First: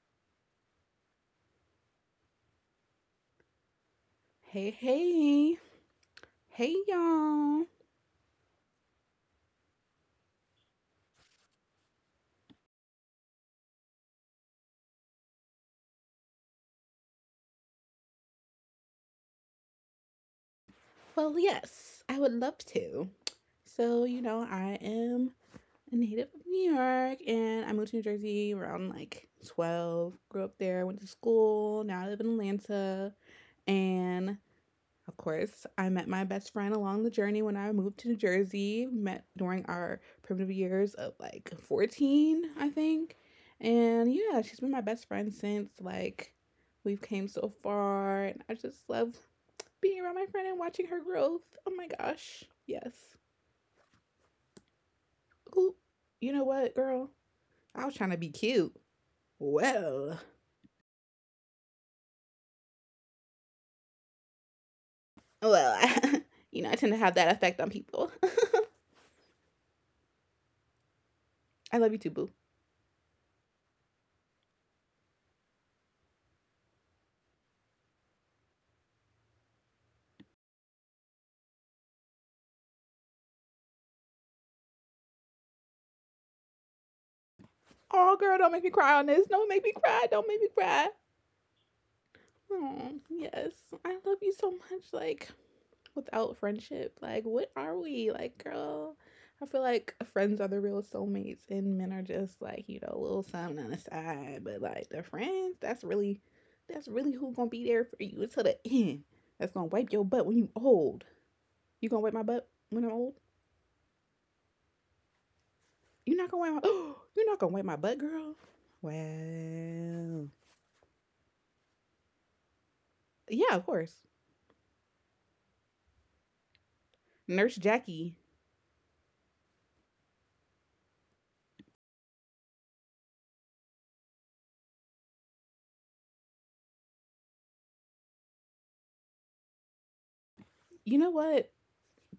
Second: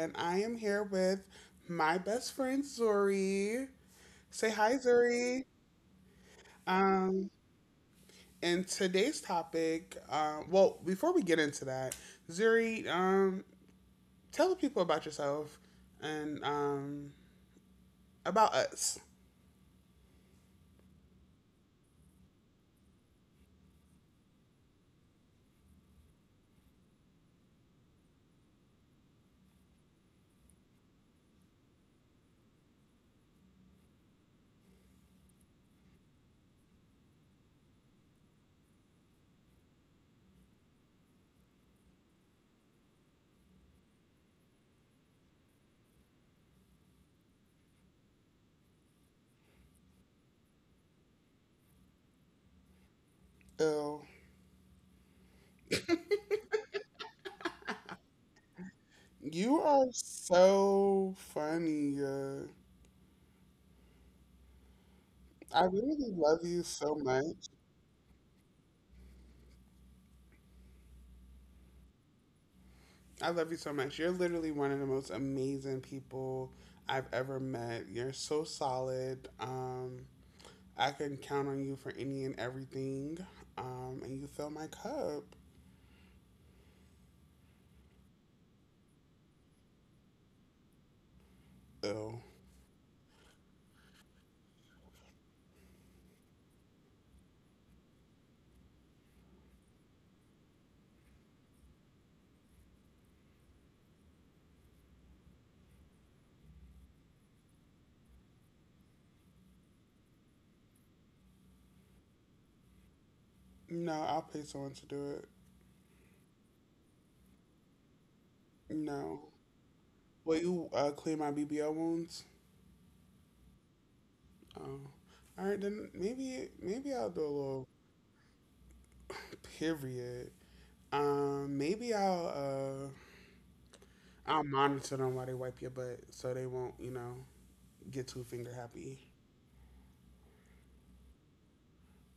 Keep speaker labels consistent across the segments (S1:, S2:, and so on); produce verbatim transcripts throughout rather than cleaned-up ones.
S1: and I am here with my best friend Zuri. Say
S2: Hey,
S1: hi, Zuri.
S2: hey. Hey,
S1: Um,
S2: y'all.
S1: and today's topic, um, well, before we get into that, Zuri, um, tell the people about yourself and um, about us.
S2: Well, yes, I would love to. So, you know, I am a native of New York and I moved to New Jersey around like twelve, grew up there, went to school, now I live in Atlanta. And Of course, I met my best friend along the journey when I moved to New Jersey. Met during our primitive years of like fourteen, I think. And yeah, she's been my best friend since like we've came so far. And I just love being around my friend and watching her growth. Oh my gosh. Yes.
S1: Oh,
S2: Ooh, you know what, girl? I was trying to be cute.
S1: you are
S2: Well,
S1: so funny. Uh, I
S2: well,
S1: really love
S2: you
S1: you
S2: know, I tend
S1: so
S2: to have that
S1: much.
S2: effect on people. I love you too, boo.
S1: I love you so much. You're literally one of the most amazing people I've ever met. You're so solid. Um, I can count on you for any and everything. Um, and you fill my cup.
S2: Oh, girl, don't make me cry on this. Don't make me cry. Don't make me cry.
S1: Ew.
S2: Oh, yes. I love you so much. Like, without friendship, like, what are we? Like, girl, I feel like friends are the real soulmates, and men are just like, you know, a little something on the side. But, like, the friends, that's really, that's really who gonna be there for you until the end. That's gonna wipe your butt when you old. You gonna wipe my butt when I'm old?
S1: No, I'll pay someone to do it.
S2: You're not gonna wipe my, oh, you're not gonna wipe my butt, girl?
S1: No.
S2: Well,
S1: Will you uh, clean my B B L wounds?
S2: yeah, of course.
S1: Oh. All right, then maybe maybe I'll do a
S2: Nurse
S1: little
S2: Jackie.
S1: period. Um, maybe I'll uh I'll monitor them while they wipe your butt so they won't, you know, get too finger happy.
S2: You know what?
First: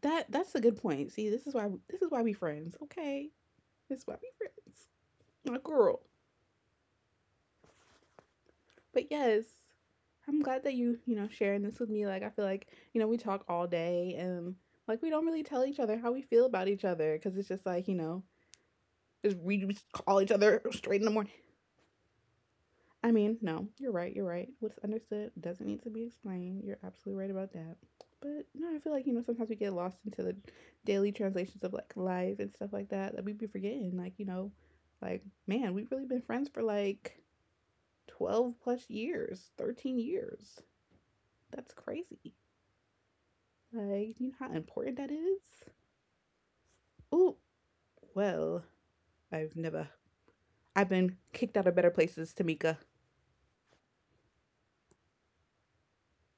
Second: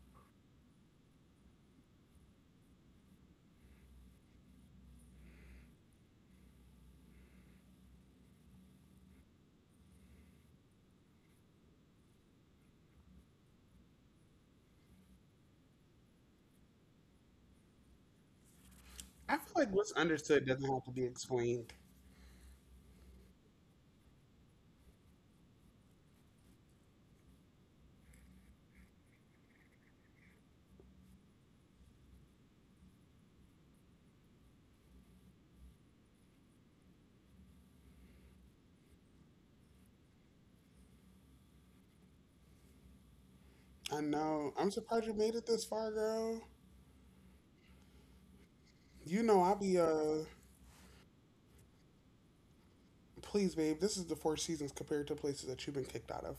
S2: That that's a good point. See, this is why this is why we friends. Okay, this is why we friends. My girl. But yes, I'm glad that you you know sharing this with me. Like I feel like you know we talk all day and like we don't really tell each other how we feel about each other because it's just like you know
S1: I
S2: just
S1: feel
S2: we
S1: like
S2: just
S1: what's
S2: call each
S1: understood
S2: other
S1: doesn't have to
S2: straight
S1: be
S2: in the morning.
S1: explained.
S2: I mean, no, you're right. You're right. What's understood doesn't need to be explained. You're absolutely right about that. But no, I feel like, you know, sometimes we get lost into the daily translations of like life and stuff like that that we be forgetting. Like, you know, like, man, we've really been friends for like twelve plus years, thirteen years. That's crazy.
S1: I
S2: Like, you know how
S1: know. I'm
S2: important
S1: surprised
S2: that
S1: you made it
S2: is?
S1: this far, girl.
S2: Oh, well,
S1: You know, I'll
S2: I've
S1: be,
S2: never.
S1: uh,
S2: I've been kicked out of better places, Tamika.
S1: please, babe, this is the Four Seasons compared to places that you've been kicked out of.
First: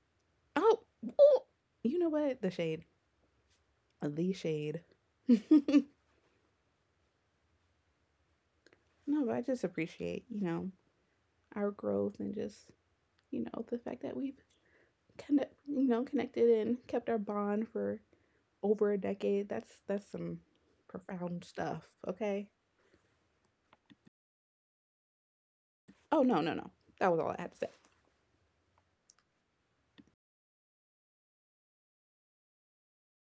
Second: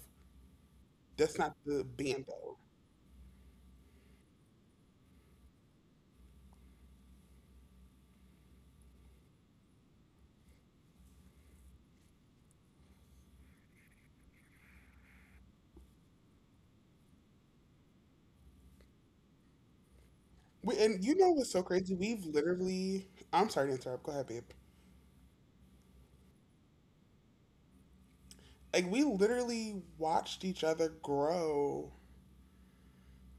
S2: Oh,
S1: That's
S2: ooh.
S1: not the
S2: You know what? The
S1: bando.
S2: shade. The shade. No, but I just appreciate, you know, our growth and just, you know, the fact that we've connect, you know, connected and kept our bond for over a decade. That's that's some
S1: We, and you know
S2: profound
S1: what's so
S2: stuff,
S1: crazy? We've
S2: okay?
S1: literally, I'm sorry to interrupt. Go ahead, babe.
S2: Oh, no, no, no. That was all I had to say.
S1: Like, we literally watched each other grow.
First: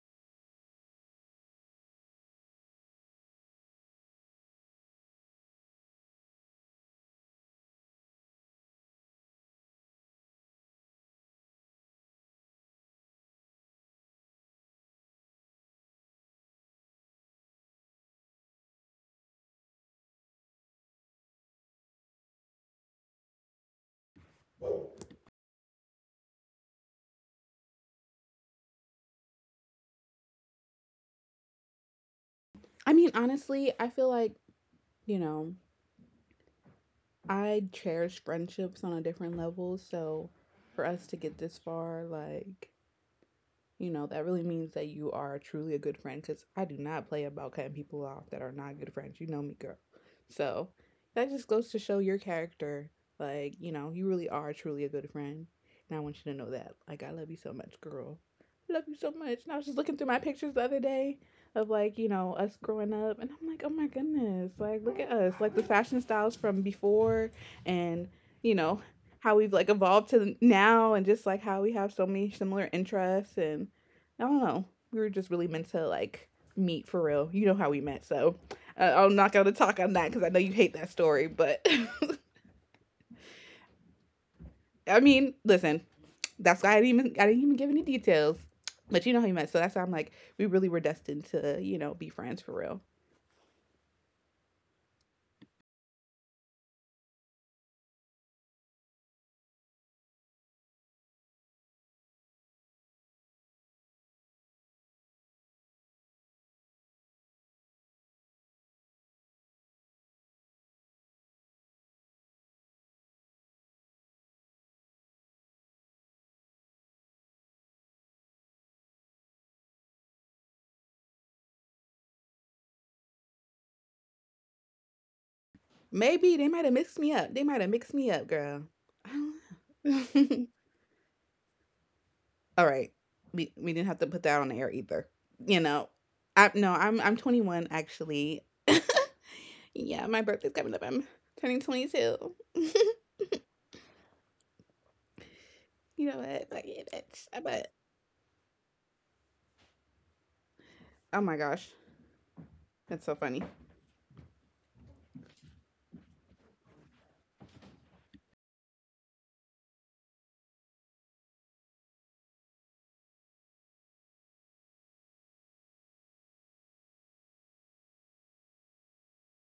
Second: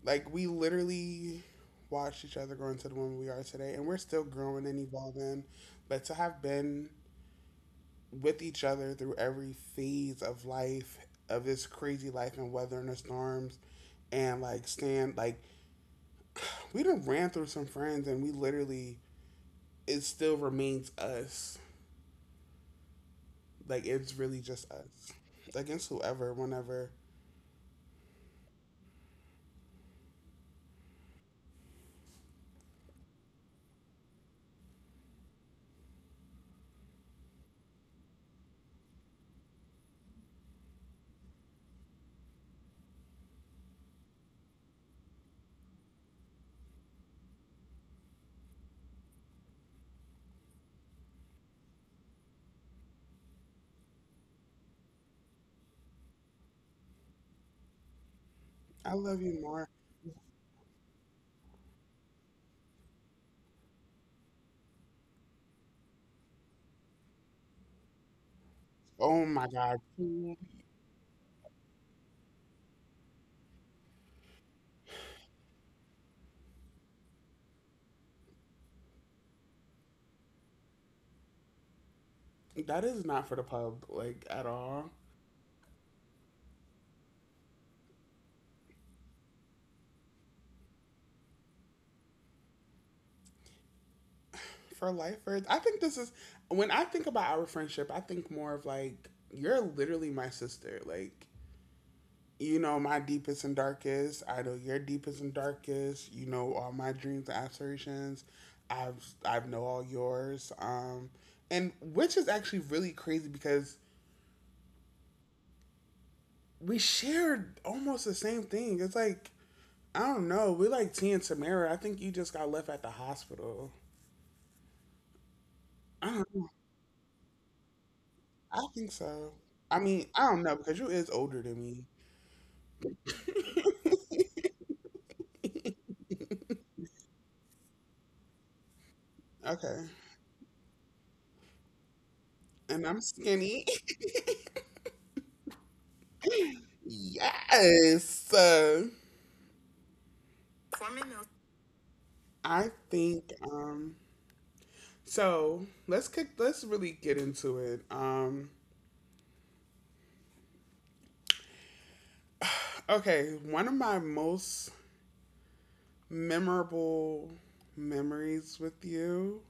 S1: Like, we literally watched each other grow into the woman we are today, and we're still growing and evolving. But to have been with each other through every phase of life of this crazy life and weathering the storms and like stand like we done ran through some friends and we literally it still remains us like it's really just us against whoever whenever.
S2: I mean, honestly, I feel like, you know, I cherish friendships on a different level, so for us to get this far, like you know, that really means that you are truly a good friend because I do not play about cutting people off that are not good friends. You know me, girl. So that just goes to show your character. Like, you know, you really are truly a good friend. And I want you to know that. Like, I love you so much, girl. I love
S1: I
S2: you so
S1: love you
S2: much. And I was
S1: more.
S2: just looking through my pictures the other day of like, you know, us growing up. And I'm like, oh my goodness. Like, look at us. Like, the fashion styles from before and, you know,
S1: Oh
S2: how
S1: my
S2: we've like
S1: god.
S2: evolved to now and just like how we have so many similar interests and I don't know. We were just really meant to like meet for real. You know how we met, so uh, I'm not gonna talk on that because I know you hate that story. But
S1: That is not for the pub, like, at all.
S2: I mean, listen, that's why I didn't even I didn't even give any details. But you know how you met, so that's why I'm like, we really were destined to, you know, be friends for real.
S1: For lifers. I think this is when I think about our friendship, I think more of like you're literally my sister. Like, you know my deepest and darkest. I know your deepest and darkest. You know all my dreams and aspirations. I've I've know all yours. Um, and which is actually really crazy because we shared almost the same thing. It's like I don't know. We're like T and Tamara. I think you just got left at the hospital. I
S2: Maybe they
S1: don't.
S2: might have mixed me up. They might have mixed me up, girl.
S1: I think
S2: I
S1: so.
S2: don't
S1: I mean, I don't
S2: know.
S1: know because you is older than me.
S2: All right, we we didn't have to put that on the air either. You know, I no, I'm I'm twenty-one actually.
S1: Okay,
S2: Yeah, my birthday's coming up. I'm turning twenty-two.
S1: and I'm skinny.
S2: You know what? Fuck it, bitch. I bet.
S1: Yes. Uh,
S2: Oh my gosh,
S1: I
S2: that's so
S1: think
S2: funny.
S1: um so let's kick let's really get into it. Um, okay, one of my most memorable memories with you,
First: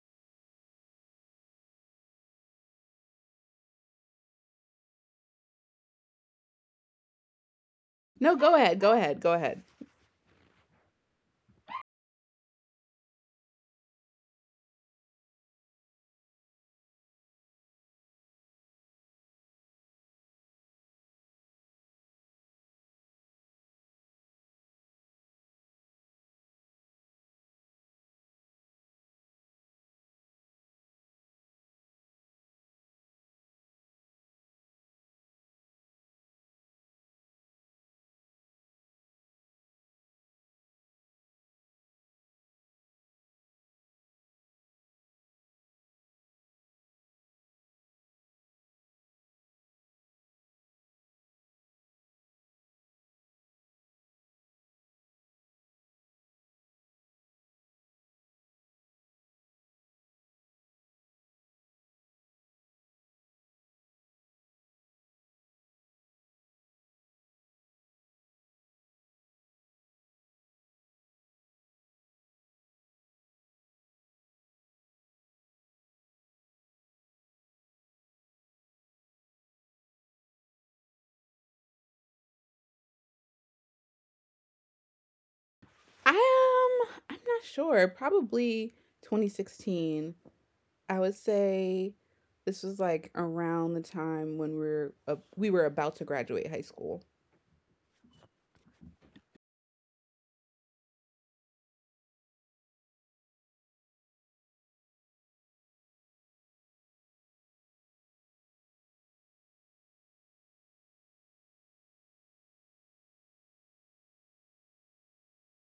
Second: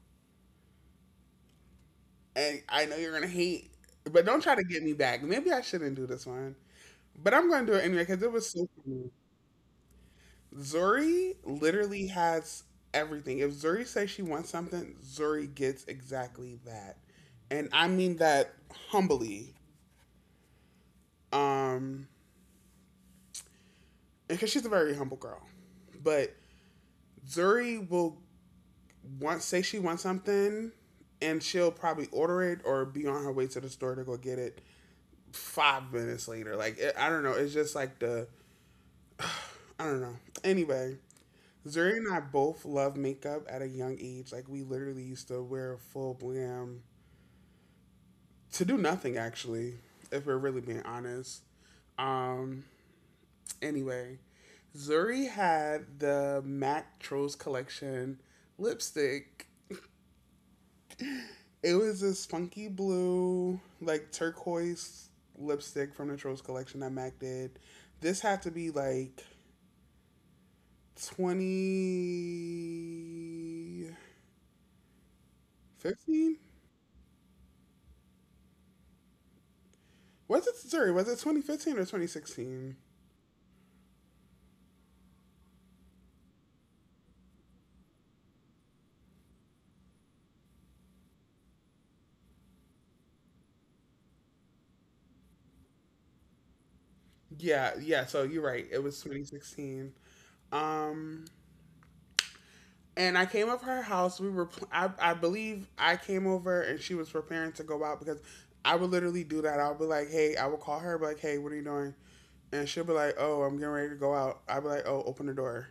S1: and I know you're gonna hate, but don't try to get me back. Maybe I shouldn't do this one. But I'm gonna do it anyway because it
S2: No,
S1: was
S2: go
S1: so
S2: ahead. Go
S1: cool.
S2: ahead. Go ahead.
S1: Zuri literally has everything. If Zuri says she wants something, Zuri gets exactly that. And I mean that humbly. Um because she's a very humble girl. But Zuri will want say she wants something, and she'll probably order it or be on her way to the store to go get it five minutes later. Like it, I don't know, it's just like the I don't know. Anyway, Zuri and I both love makeup at a young age. Like we literally used to wear full glam to do nothing actually, if we're really being honest. Um. Anyway, Zuri had the Mac Trolls collection lipstick. It was this funky blue, like turquoise lipstick from the Trolls collection that Mac did. This had to be like twenty fifteen? Was it, sorry, was it twenty fifteen or twenty sixteen?
S2: I am. Um, I'm not sure. Probably twenty sixteen. I would say this was like around the time when we are uh, we were about to graduate high school
S1: Yeah, yeah, so you're right. It was twenty sixteen. Um, and I came over her house. We were, I, I believe, I came over and she was preparing to go out because I would literally do that. I'll be like, hey, I would call her, be like, hey, what are you doing? And she'll be like, oh, I'm getting ready to go out. I'd be like, oh, open the door.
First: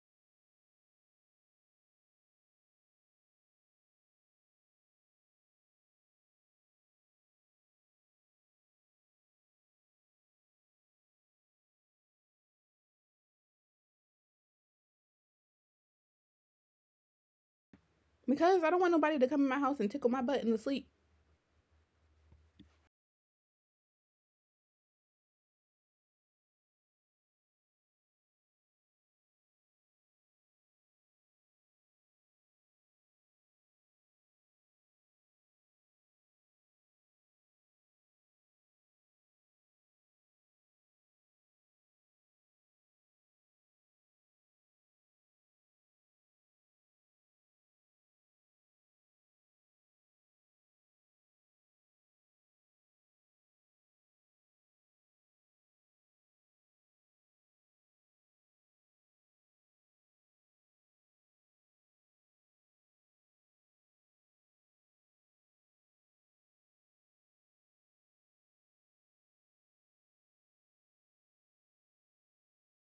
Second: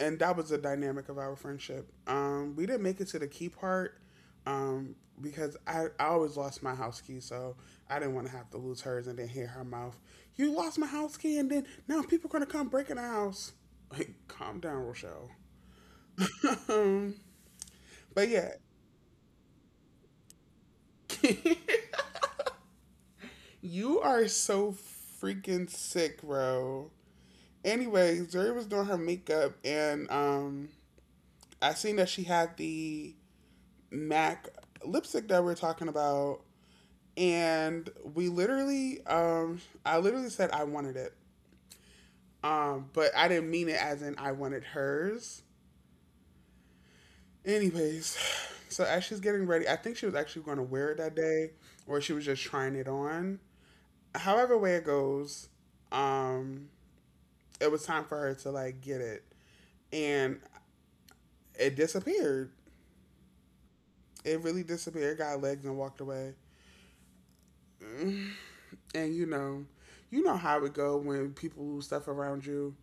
S1: And that was the dynamic of our friendship. Um, we didn't make it to the key part um, because I, I always lost my house key, so I didn't want to have to lose hers and then hear her mouth, you lost my house key, and then now people are going to come breaking the house. Like, calm down, Rochelle. um, but yeah,
S2: because I don't want nobody to come in my house and tickle my butt in the sleep.
S1: you are so freaking sick, bro. Anyways, Zuri was doing her makeup, and um, I seen that she had the MAC lipstick that we are talking about, and we literally, um, I literally said I wanted it, um, but I didn't mean it as in I wanted hers. Anyways, so as she's getting ready, I think she was actually going to wear it that day, or she was just trying it on. However way it goes, um, it was time for her to like get it, and it disappeared. It really disappeared. Got legs and walked away. Mm. And you know, you know how it go when people lose stuff around you,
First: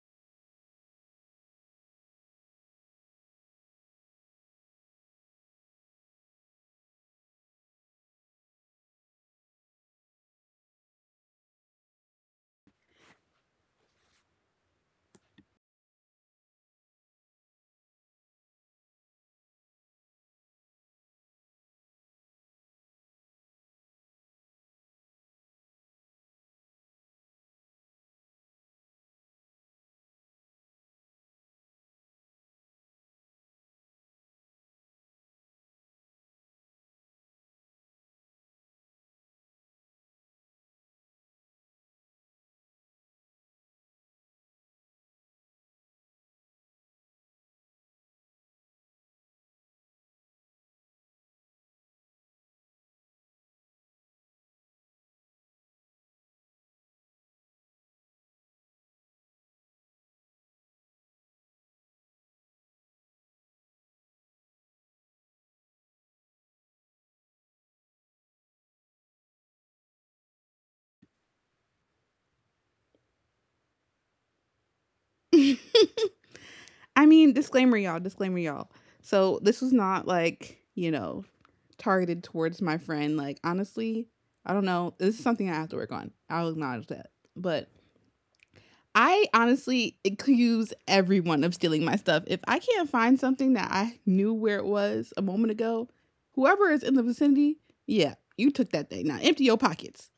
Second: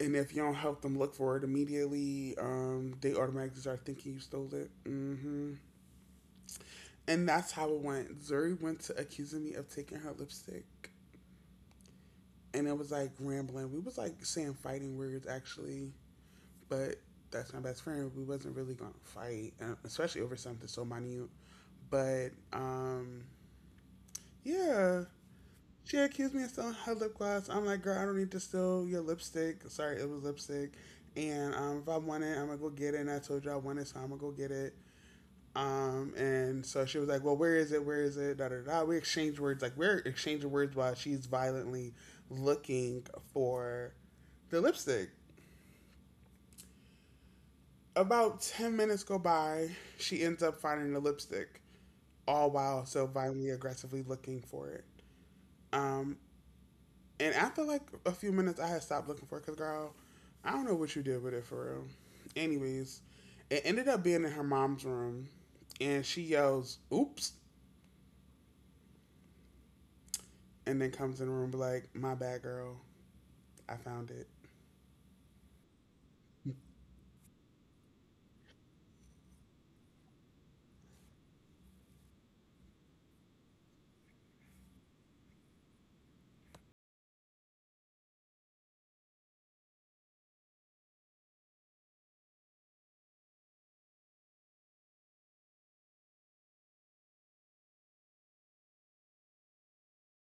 S1: and if you don't help them look for it immediately, um, they automatically start thinking you stole it. Mm-hmm. And that's how it went. Zuri went to accusing me of taking her lipstick, and it was like rambling. We was like saying fighting words actually, but that's my best friend. We wasn't really gonna fight, uh, especially over something so minute. But um, yeah, she accused me of stealing her lip gloss. I'm like, girl, I don't need to steal your lipstick. Sorry, it was lipstick. And um, if I want it, I'm gonna go get it. And I told you I want it, so I'm gonna go get it. Um, and so she was like, well, where is it? Where is it? Da da da. We exchanged words. Like we're exchanging words while she's violently looking for the lipstick. About ten minutes go by. She ends up finding the lipstick, all while so violently, aggressively looking for it. Um, And after like a few minutes, I had stopped looking for it because, girl, I don't know what you did with it for real. Anyways, it ended up being in her mom's room, and she yells, "Oops!" and then comes in the room like, "My bad, girl, I found it."
S2: I mean, disclaimer, y'all. Disclaimer, y'all. So this was not like you know targeted towards my friend. Like honestly, I don't know. This is something I have to work on. I'll acknowledge that. But I honestly accuse everyone of stealing my stuff. If I can't find something that I knew where it was a moment ago, whoever is in the vicinity, yeah, you took that thing. Now empty your pockets.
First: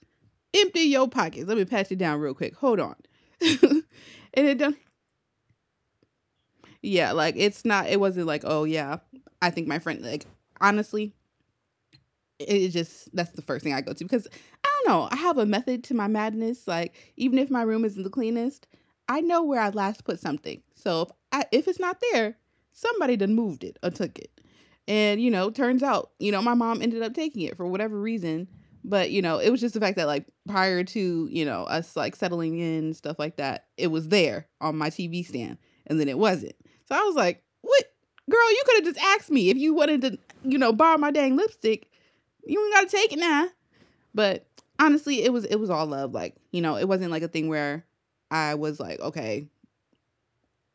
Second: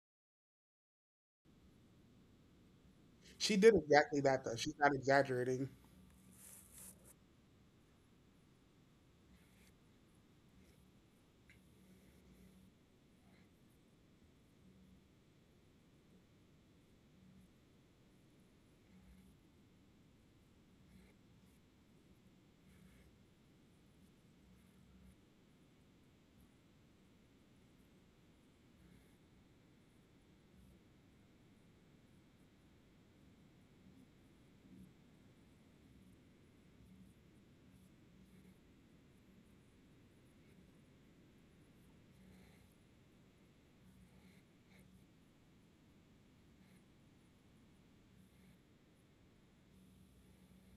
S2: Empty your pockets. Let me pat you down real quick. Hold on.
S1: She did
S2: And
S1: exactly that though.
S2: it don't
S1: She's not exaggerating.
S2: yeah, like it's not it wasn't like, oh yeah, I think my friend like honestly, it just that's the first thing I go to because I don't know. I have a method to my madness. Like even if my room isn't the cleanest, I know where I last put something. So if I, if it's not there, somebody done moved it or took it. And you know, turns out you know my mom ended up taking it for whatever reason. But you know, it was just the fact that like prior to you know us like settling in stuff like that, it was there on my T V stand, and then it wasn't. So I was like, what? Girl, you could have just asked me if you wanted to, you know, borrow my dang lipstick you ain't gotta take it now. But honestly, it was it was all love. Like you know, it wasn't like a thing where I was like, okay,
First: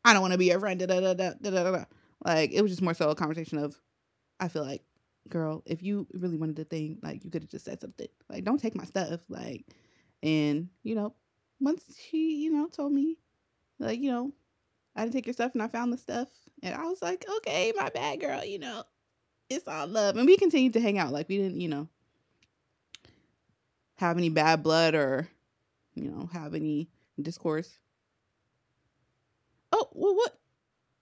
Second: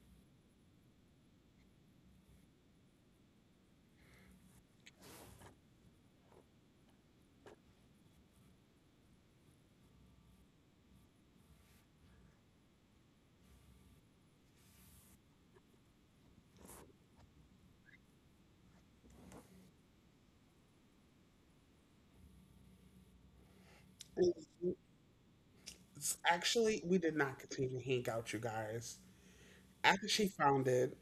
S2: I don't want to be your friend. Da, da, da, da, da, da, da. Like it was just more so a conversation of I feel like, girl, if you really wanted the thing, like you could have just said something. Like don't take my stuff. Like and you know, once she you know told me like you know I didn't take your stuff and I found the stuff and I was like, okay, my bad, girl. You know, it's all love. And we continued to hang out. Like we didn't you know have
S1: And
S2: any
S1: it's-
S2: bad blood or you know, have
S1: Actually,
S2: any
S1: we did not continue
S2: discourse.
S1: to hang out, you guys.
S2: Oh,
S1: After
S2: well,
S1: she
S2: what?
S1: found it,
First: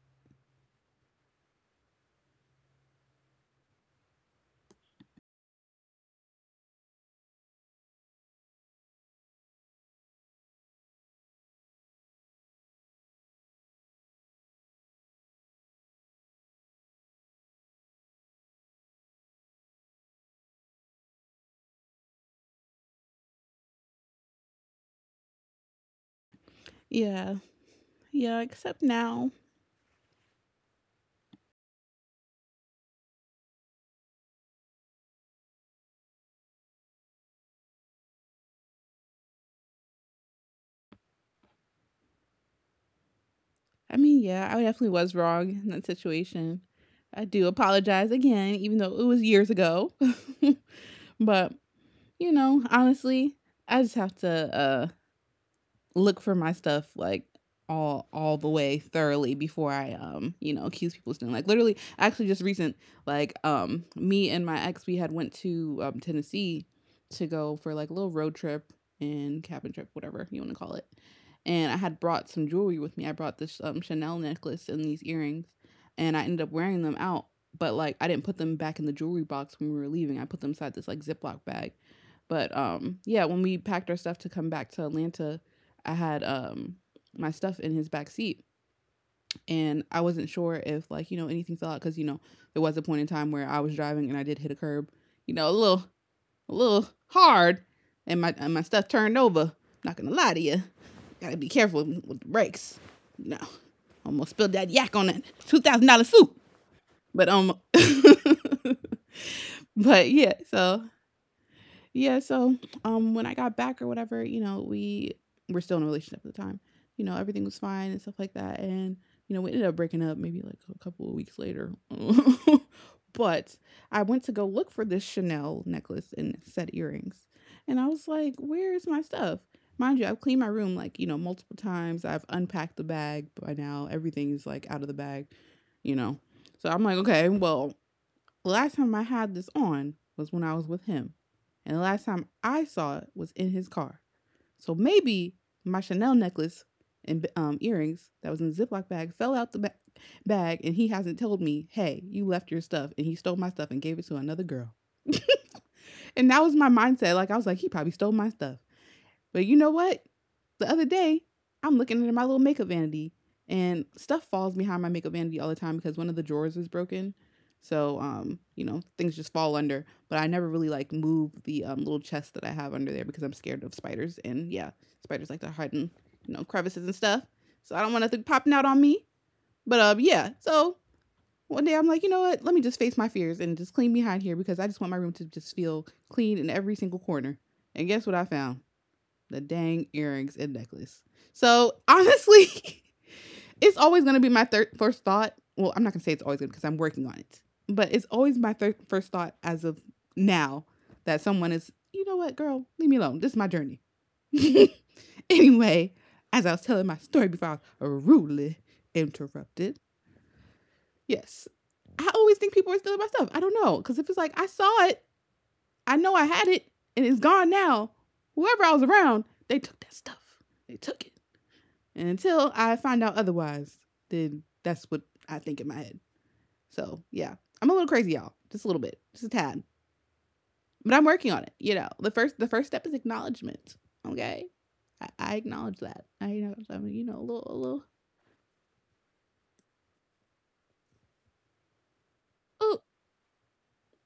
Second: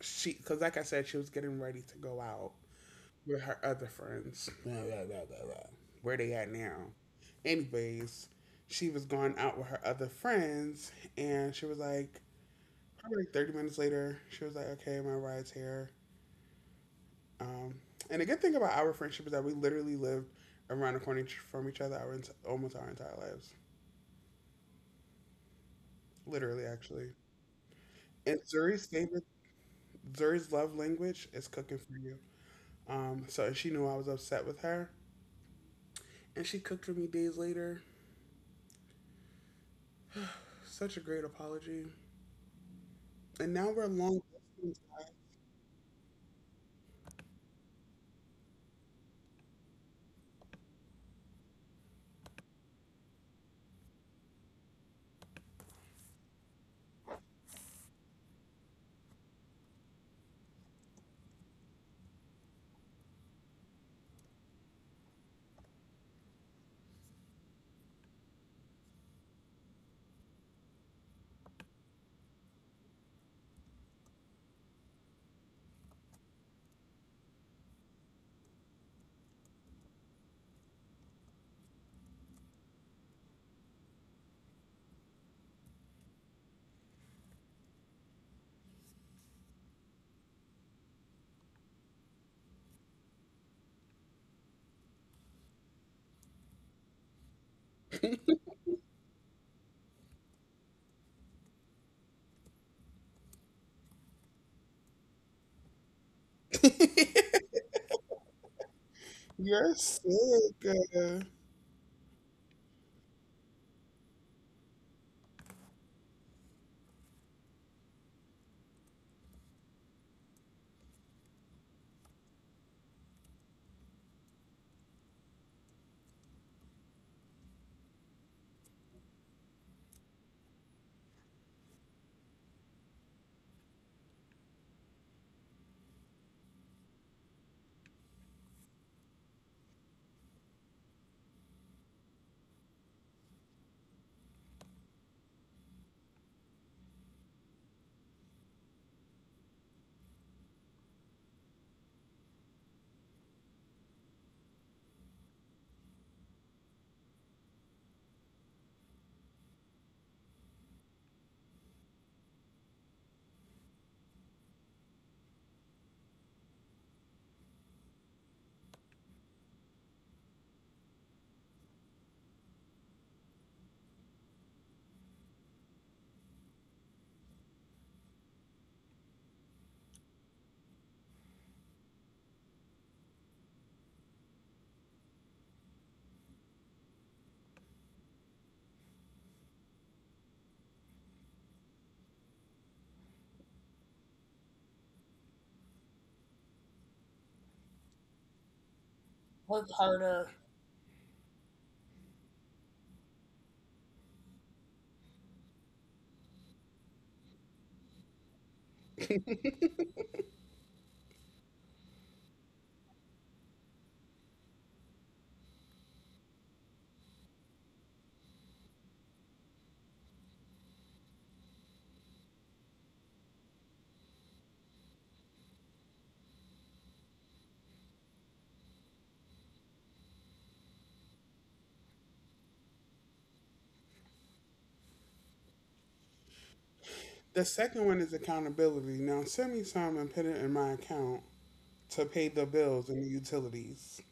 S1: she because like I said, she was getting ready to go out with her other friends. Blah, blah, blah, blah, blah. Where they at now? Anyways, she was going out with her other friends, and she was like, probably like thirty minutes later, she was like, okay, my ride's here. Um, and the good thing about our friendship is that we literally lived around the corner from each other our ent- almost our entire lives. Literally, actually.
S2: Yeah,
S1: And
S2: yeah, except
S1: Zuri's favorite,
S2: now.
S1: Zuri's love language is cooking for you. Um, so she knew I was upset with her, and she cooked for me days later. Such a great apology. And now we're
S2: I mean,
S1: long
S2: yeah, I
S1: distance.
S2: definitely was wrong in that situation. I do apologize again, even though it was years ago. But, you know, honestly, I just have to uh, look for my stuff like all all the way thoroughly before I um you know accuse people of stealing. Like literally, actually, just recent like um me and my ex we had went to um, Tennessee to go for like a little road trip and cabin trip, whatever you want to call it. And I had brought some jewelry with me. I brought this um, Chanel necklace and these earrings, and I ended up wearing them out. But like I didn't put them back in the jewelry box when we were leaving. I put them inside this like Ziploc bag. But um yeah, when we packed our stuff to come back to Atlanta, I had um my stuff in his back seat and I wasn't sure if like you know anything fell out because you know there was a point in time where I was driving and I did hit a curb you know a little a little hard and my and my stuff turned over not gonna lie to you gotta be careful with the brakes you know almost spilled that yak on that two thousand dollar suit, but um
S1: You're
S2: but yeah
S1: sick.
S2: so
S1: uh,
S2: Yeah, so um when I got back or whatever, you know, we were still in a relationship at the time. You know, everything was fine and stuff like that. And, you know, we ended up breaking up maybe like a couple of weeks later. But I went to go look for this Chanel necklace and set earrings. And I was like, where's my stuff? Mind you, I've cleaned my room like, you know, multiple times. I've unpacked the bag by now. Everything's like out of the bag, you know. So I'm like, okay, well, the last time I had this on was when I was with him. And the last time I saw it was in his car. So maybe my Chanel necklace and um, earrings that was in the Ziploc bag fell out the ba- bag, and he hasn't told me, hey, you left your stuff, and he stole my stuff and gave it to another girl. And that was my mindset. Like, I was like, he probably stole my stuff. But you know what? The other day, I'm looking into my little makeup vanity, and stuff falls behind my makeup vanity all the time because one of the drawers is broken. So, um, you know, things just fall under. But I never really like move the um, little chest that I have under there because I'm scared of spiders. And yeah, spiders like to hide in, you know, crevices and stuff. So I don't want nothing popping out on me. But um, yeah. So one day I'm like, you know what? Let me just face my fears and just clean behind here because I just want my room to just feel clean in every single corner. And guess what I found? The dang earrings and necklace. So honestly, it's always going to be my third first thought. Well, I'm not going to say it's always going to because I'm working on it, but it's always my thir- first thought as of now that someone is, you know what, girl, leave me alone. This is my journey. Anyway, as I was telling my story before I was rudely interrupted. Yes, I always think people are stealing my stuff. I don't know because if it's like I saw it, I know I had it, and it's gone now. Whoever I was around, they took that stuff. They took it. And until I find out otherwise, then that's what I think in my head. So yeah, I'm a little crazy, y'all. Just a little bit, just a tad. But I'm working on it. You know, the first the first step is acknowledgement. Okay, I, I acknowledge that. I you know, I mean, you know, a
S1: The
S2: little, a
S1: second
S2: little.
S1: one is accountability. Now send me some and put it in my account to pay the
S2: Oh,
S1: bills and the utilities.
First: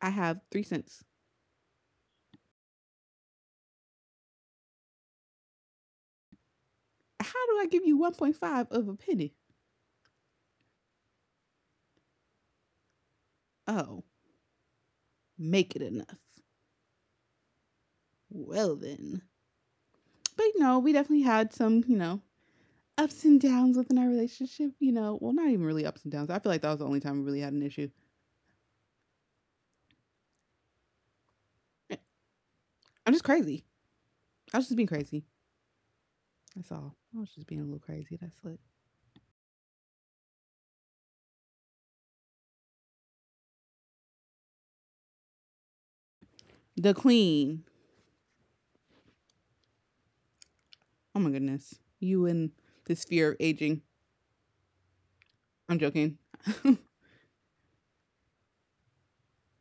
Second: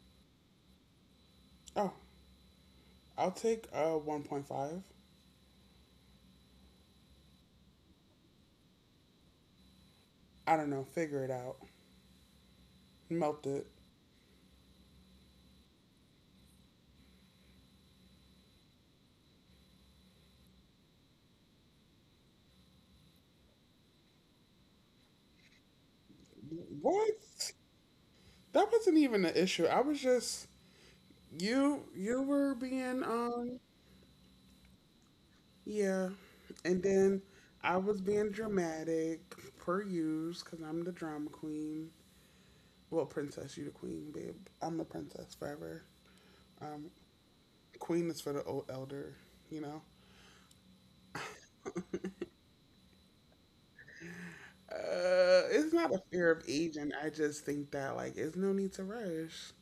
S2: I have three cents.
S1: Oh, I'll take uh one point five.
S2: How do I give you one point five of a penny?
S1: I don't know. Figure it out. Melt it.
S2: Oh, make it enough. Well then. But you know, we definitely had some, you know, ups and downs within our relationship. You know, well, not even really ups and downs. I feel like that was the only time we really
S1: What?
S2: had an issue.
S1: That wasn't even an issue. I was just you. You were being
S2: I'm just
S1: um
S2: crazy. I was just being crazy.
S1: yeah,
S2: That's
S1: and
S2: all. I
S1: then
S2: was just being a
S1: I
S2: little
S1: was
S2: crazy.
S1: being
S2: That's it.
S1: dramatic per use because I'm the drama queen. Well, princess, you the queen, babe. I'm the princess forever.
S2: The Queen.
S1: Queen is for the old elder, you know?
S2: Oh my goodness. You and this fear of aging.
S1: Uh, it's
S2: I'm
S1: not a
S2: joking.
S1: fear of
S2: No,
S1: aging. I just think that, like, there's no need to rush.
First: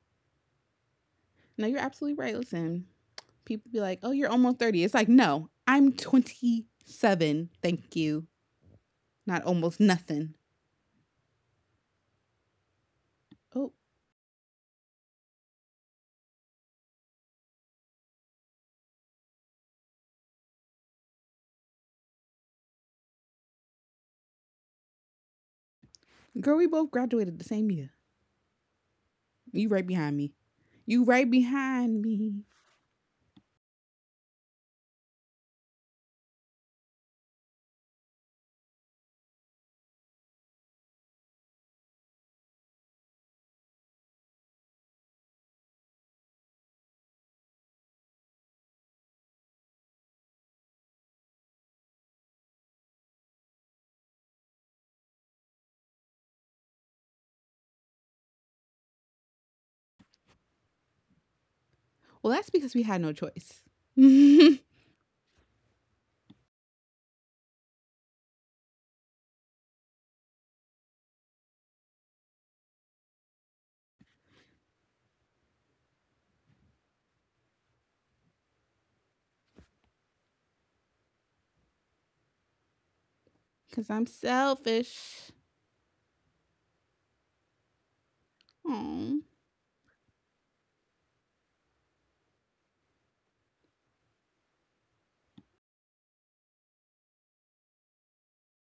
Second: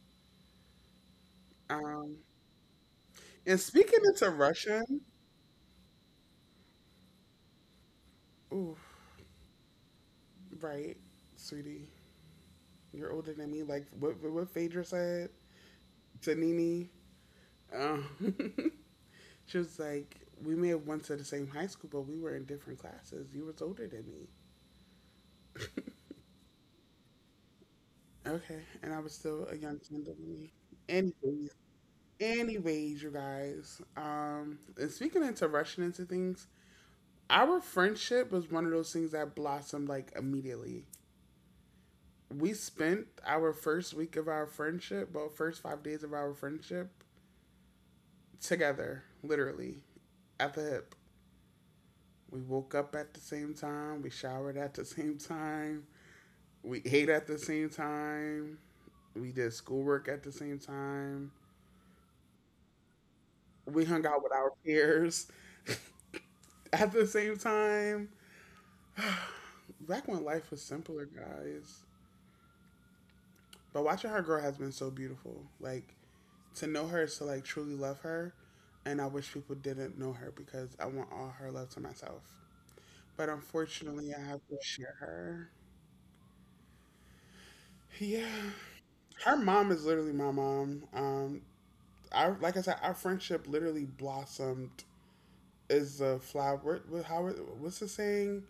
S2: you're absolutely
S1: Um,
S2: right. Listen,
S1: and
S2: people be
S1: speaking
S2: like, oh, you're
S1: into
S2: almost thirty. It's
S1: Russian,
S2: like, no, I'm twenty-seven. Thank you.
S1: ooh,
S2: Not almost nothing.
S1: right, sweetie. You're older than me.
S2: Oh,
S1: Like, what, what Phaedra said to Nini? Um, she was like, we may have went to the same high school, but we were in different classes. You was older than me.
S2: girl, we both graduated the same year.
S1: Okay, and I was still a
S2: You
S1: young
S2: right
S1: kid
S2: behind
S1: than
S2: me.
S1: me.
S2: You right
S1: Anyways,
S2: behind me.
S1: Anyways, you guys, um, and speaking into rushing into things, our friendship was one of those things that blossomed like immediately. We spent our first week of our friendship, well, first five days of our friendship together, literally, at the hip. We woke up at the same time, we showered at the same time, we ate at the same time, we did schoolwork at the same time,
S2: Well, that's because we had no choice.
S1: we hung out with our peers at the same time. Back when life was simpler, guys. But watching her grow has been so beautiful. Like to know her is to like truly love her, and I wish people didn't know her because I want all her love to myself. But
S2: Because I'm
S1: unfortunately, I have to share
S2: selfish.
S1: her. Yeah,
S2: Oh,
S1: her mom is literally my mom. Um, I like I said, our friendship literally blossomed as a flower. what- How what's the saying?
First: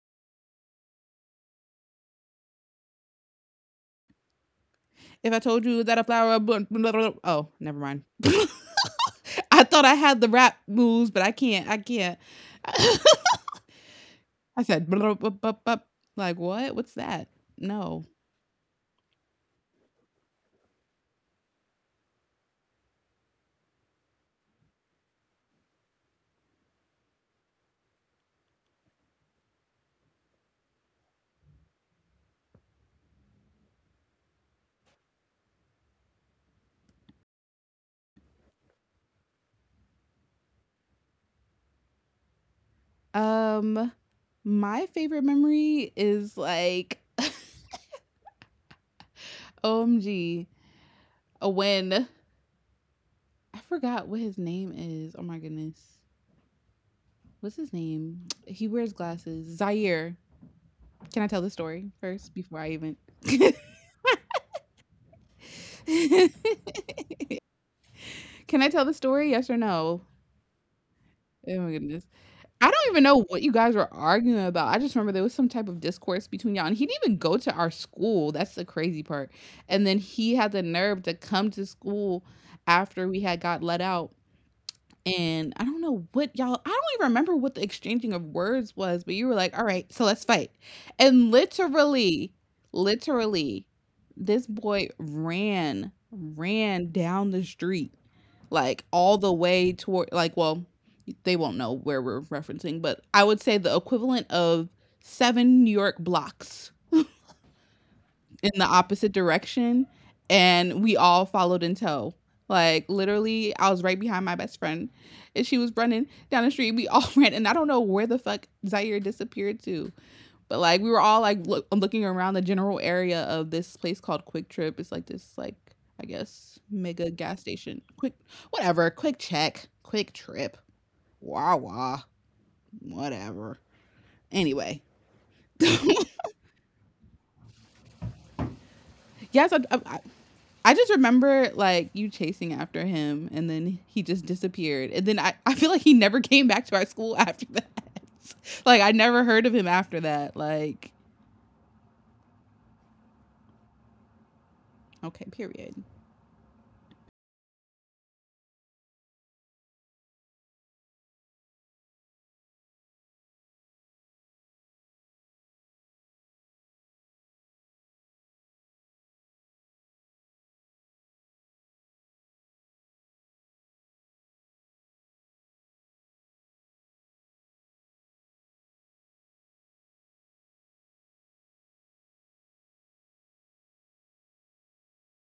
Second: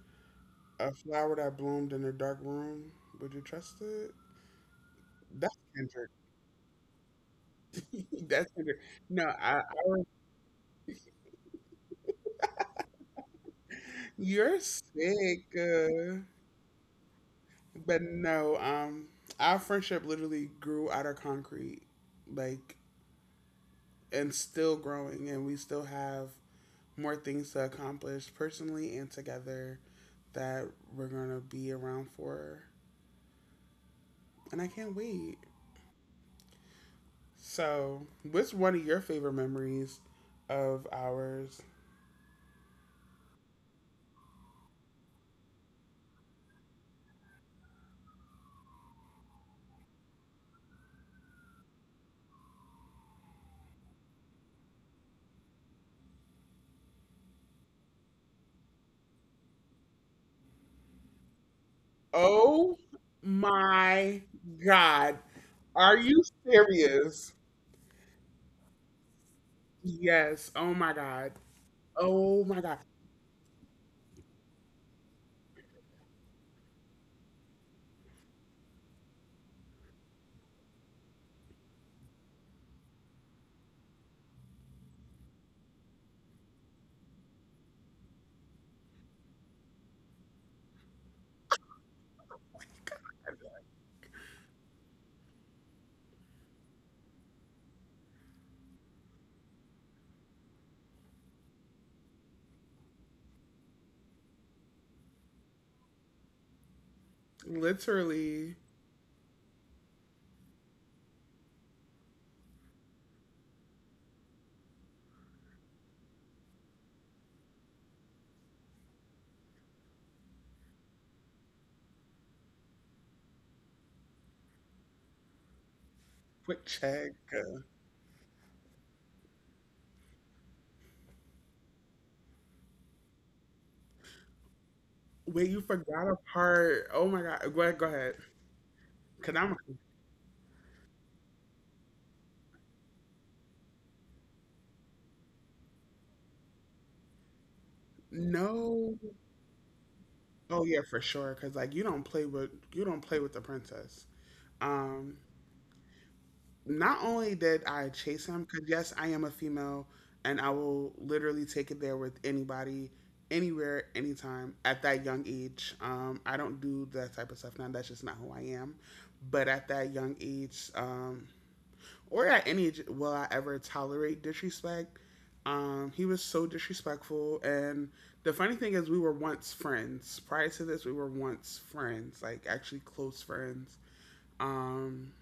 S1: A flower that bloomed in a dark room. Would you trust it?
S2: if I
S1: That's
S2: told you that a
S1: Kendrick.
S2: flower, blah, blah, blah- oh, never mind.
S1: That's Kendrick. No, I, I
S2: I thought I had the rap moves, but I can't. I can't. I
S1: You're
S2: said, blah, blah,
S1: sick.
S2: blah, blah.
S1: Uh,
S2: Like what? What's that?
S1: but
S2: No.
S1: no, um, our friendship literally grew out of concrete, like, and still growing, and we still have more things to accomplish personally and together that we're gonna be around for, and I can't wait. So, what's one of your favorite memories of ours?
S2: Um, my favorite memory is like, O M G, uh, when I forgot what his name is. Oh my goodness, what's his name? He wears glasses. Zaire. Can I tell the story first before I
S1: Oh
S2: even?
S1: my God. Are you serious?
S2: Can I tell the story? Yes or no?
S1: Yes. Oh my God.
S2: Oh my goodness.
S1: Oh my
S2: I
S1: God.
S2: don't even know what you guys were arguing about. I just remember there was some type of discourse between y'all, and he didn't even go to our school. That's the crazy part. And then he had the nerve to come to school after we had got let out. And I don't know what y'all, I don't even remember what the exchanging of words was, but you were like, all right, so let's fight. And literally, literally, this boy ran, ran down the street, like all the way toward, like, well, they won't know where we're referencing, but I would say the equivalent of seven New York blocks
S1: Literally,
S2: in the opposite direction, and we all followed in tow. Like literally, I was right behind my best friend, and she was running down the street. We all ran, and I don't know where the fuck Zaire disappeared to, but like we were all like look, looking around the general area of this place called Quick Trip. It's like this, like I guess
S1: quick check.
S2: mega gas station. Quick, whatever. Quick check. Quick trip. Wah wah. Whatever. Anyway,
S1: Wait, you forgot a part. Oh my God. Go ahead. Go ahead. Cause
S2: yes,
S1: I'm
S2: I, I, I just remember like you chasing after him, and then he just disappeared, and then I, I feel like he never came back to our school after that. Like I
S1: no.
S2: never heard of him after that.
S1: Oh yeah,
S2: Like
S1: for sure. Cause like you don't play with you don't play with the princess. Um,
S2: okay, period.
S1: Not only did I chase him, cause yes, I am a female, and I will literally take it there with anybody, anywhere, anytime. At that young age, um, I don't do that type of stuff now. That's just not who I am. But at that young age, um, or at any age will I ever tolerate disrespect. Um, he was so disrespectful, and the funny thing is, we were once friends. Prior to this, we were once friends, like actually close friends. Um,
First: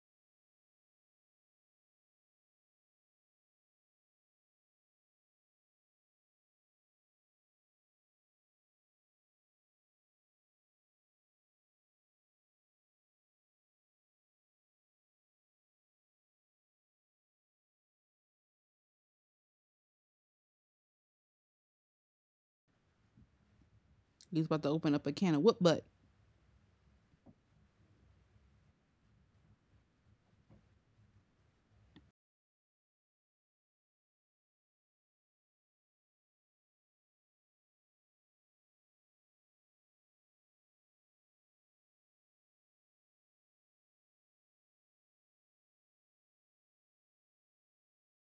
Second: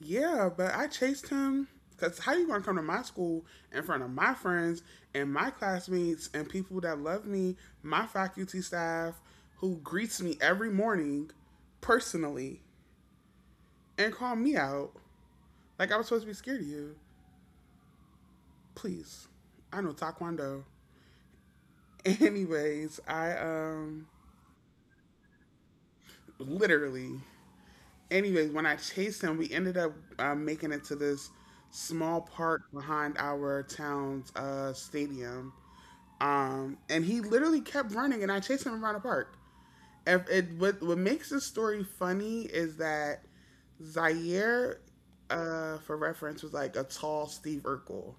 S1: yeah, but I chased him because how you gonna come to my school in front of my friends and my classmates and people that love me, my faculty staff who greets me every morning personally and call me out like I was supposed to be scared of you? Please. I know Taekwondo. Anyways, I um
S2: He's about to open up a can of whoop butt.
S1: literally. Anyways, when I chased him, we ended up uh, making it to this small park behind our town's uh, stadium. Um, and he literally kept running, and I chased him around the park. If it what what makes this story funny is that Zaire, uh, for reference, was like a tall Steve Urkel.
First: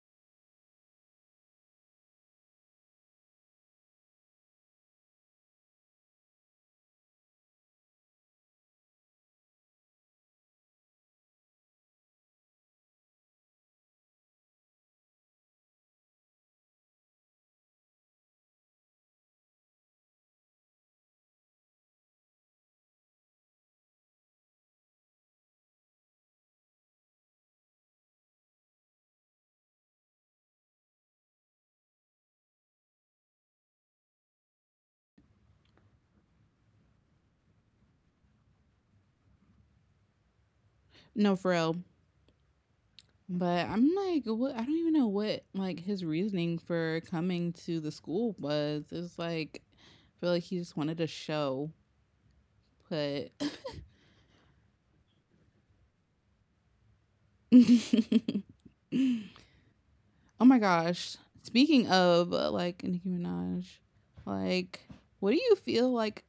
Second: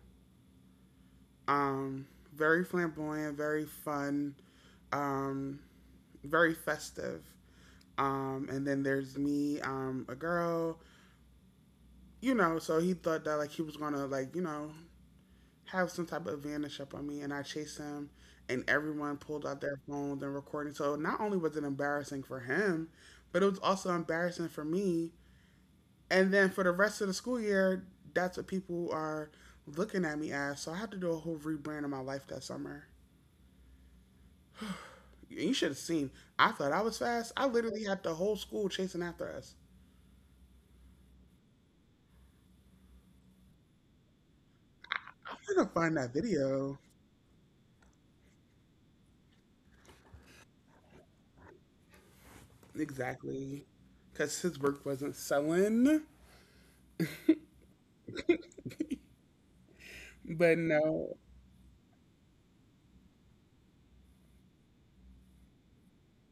S1: Um, Very flamboyant, very fun. Um, Very festive. Um, and then there's me, um, a girl, you know, so he thought that like he was gonna like, you know, have some type of advantage up on me, and I chased him, and everyone pulled out their phones and recording. So not only was it embarrassing for him, but it was also embarrassing for me. And then for the rest of the school year, that's what people are looking at me as. So I had to do a whole rebrand of my life that summer. You should have seen. I thought I was fast. I literally had the whole school chasing after us.
S2: No, for real. But I'm like, what? I don't even know
S1: I
S2: what
S1: gotta
S2: like
S1: find
S2: his
S1: that
S2: reasoning
S1: video
S2: for coming to the school was. It's like, I feel like he just wanted a show, but
S1: exactly because his work wasn't selling.
S2: oh
S1: But
S2: my
S1: no,
S2: gosh. Speaking of uh, like Nicki Minaj, like what do you feel like?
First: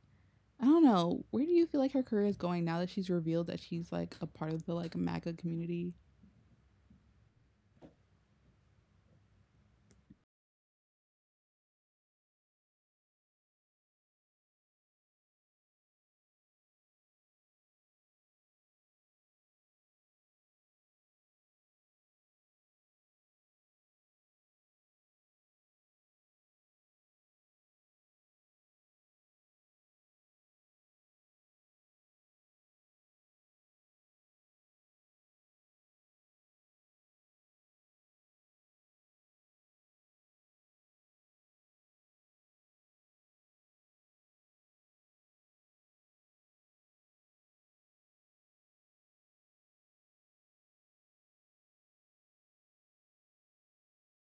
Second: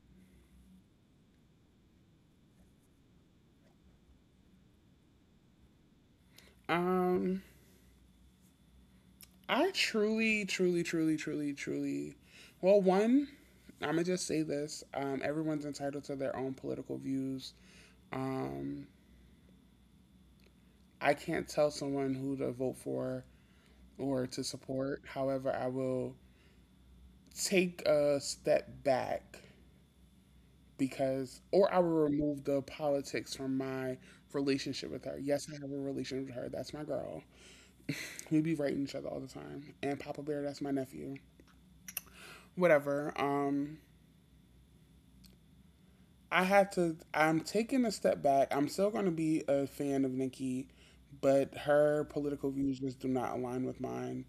S2: I don't know. Where do you feel like her career is going now that she's revealed that she's like a part of the like MAGA community?
S1: um, I truly, truly, truly, truly, truly. Well, one, I'm gonna just say this. Um, everyone's entitled to their own political views. Um, I can't tell someone who to vote for or to support. However, I will take a step back because or I would remove the politics from my relationship with her. Yes, I have a relationship with her. That's my girl. We be writing each other all the time. And Papa Bear, that's my nephew. Whatever. Um I have to I'm taking a step back. I'm still gonna be a fan of Nikki, but her political views just do not align with mine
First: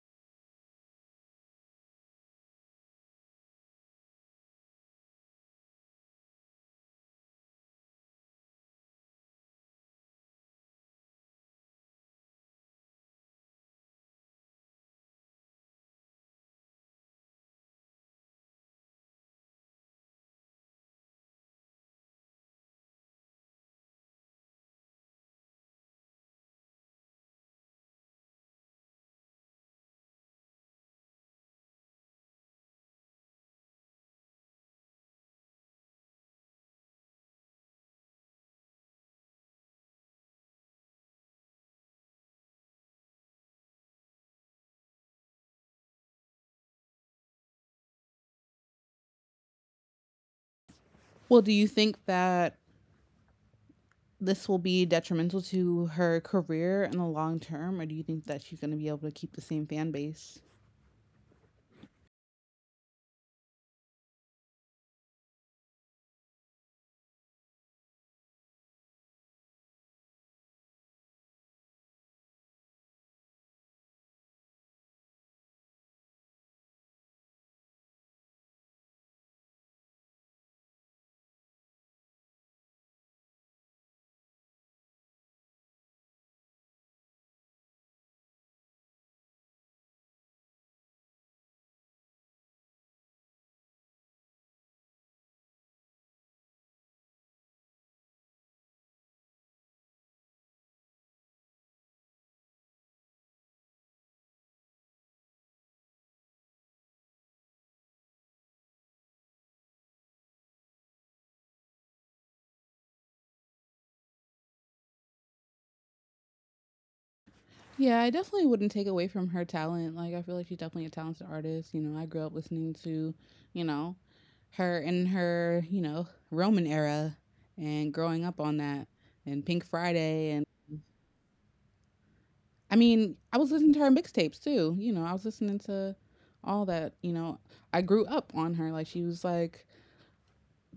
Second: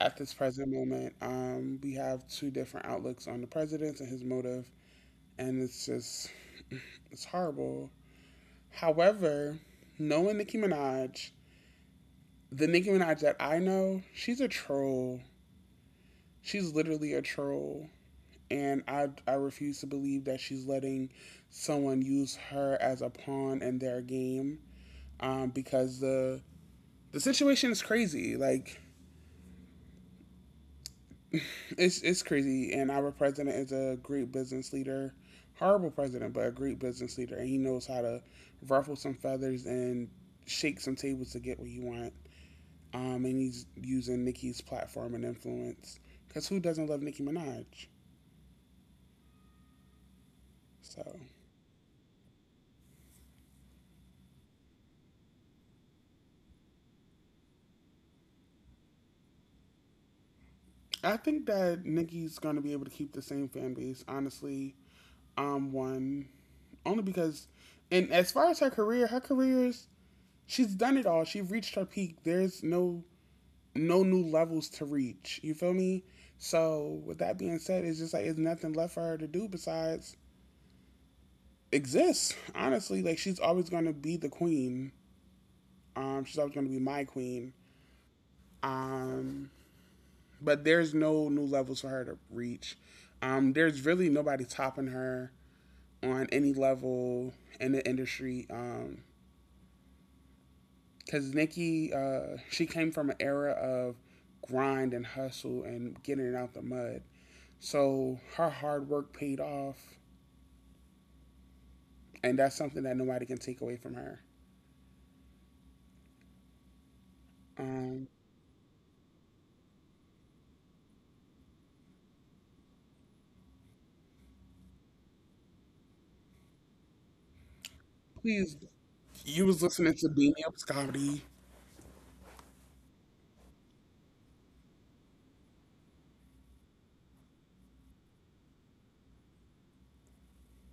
S1: at this present moment. Um we have two different outlooks on the president and his motive, and it's just it's horrible. However, knowing Nicki Minaj, the Nicki Minaj that I know, she's a troll. She's literally a troll, and I I refuse to believe that she's letting someone use her as a pawn in their game. Um, because the the situation is crazy. Like it's it's crazy, and our president is a great business leader, horrible president, but a great business leader, and he knows how to ruffle some feathers and shake some tables to get what you want. Um, and he's using Nicki's platform and influence. Because who doesn't love Nicki Minaj? So
S2: Well, do you think that this will be detrimental to her career in the long term, or do you think that she's going to be able to keep the same fan base?
S1: I think that Nicki's going to be able to keep the same fan base, honestly. Um, one only because, and as far as her career, her career is she's done it all. She's reached her peak. There's no no new levels to reach. You feel me? So with that being said, it's just like there's nothing left for her to do besides exist. Honestly, like she's always going to be the queen. Um, she's always going to be my queen. Um, but there's no new levels for her to reach. Um, there's really nobody topping her on any level in the industry. Um, because Nikki, uh, she came from an era of grind and hustle and getting it out the mud. So her hard work paid off, and that's something that nobody can take away from her.
S2: Yeah, I
S1: Um,
S2: definitely wouldn't take away from her talent. Like, I feel like she's definitely a talented artist. You know, I grew up listening to, you know, her in her, you know, Roman era and growing up on
S1: Please,
S2: that and
S1: you
S2: Pink
S1: was listening to
S2: Friday.
S1: Beam
S2: And
S1: Me Up, Scotty.
S2: I mean, I was listening to her mixtapes too. You know, I was listening to all that. You know, I grew up on her. Like, she was like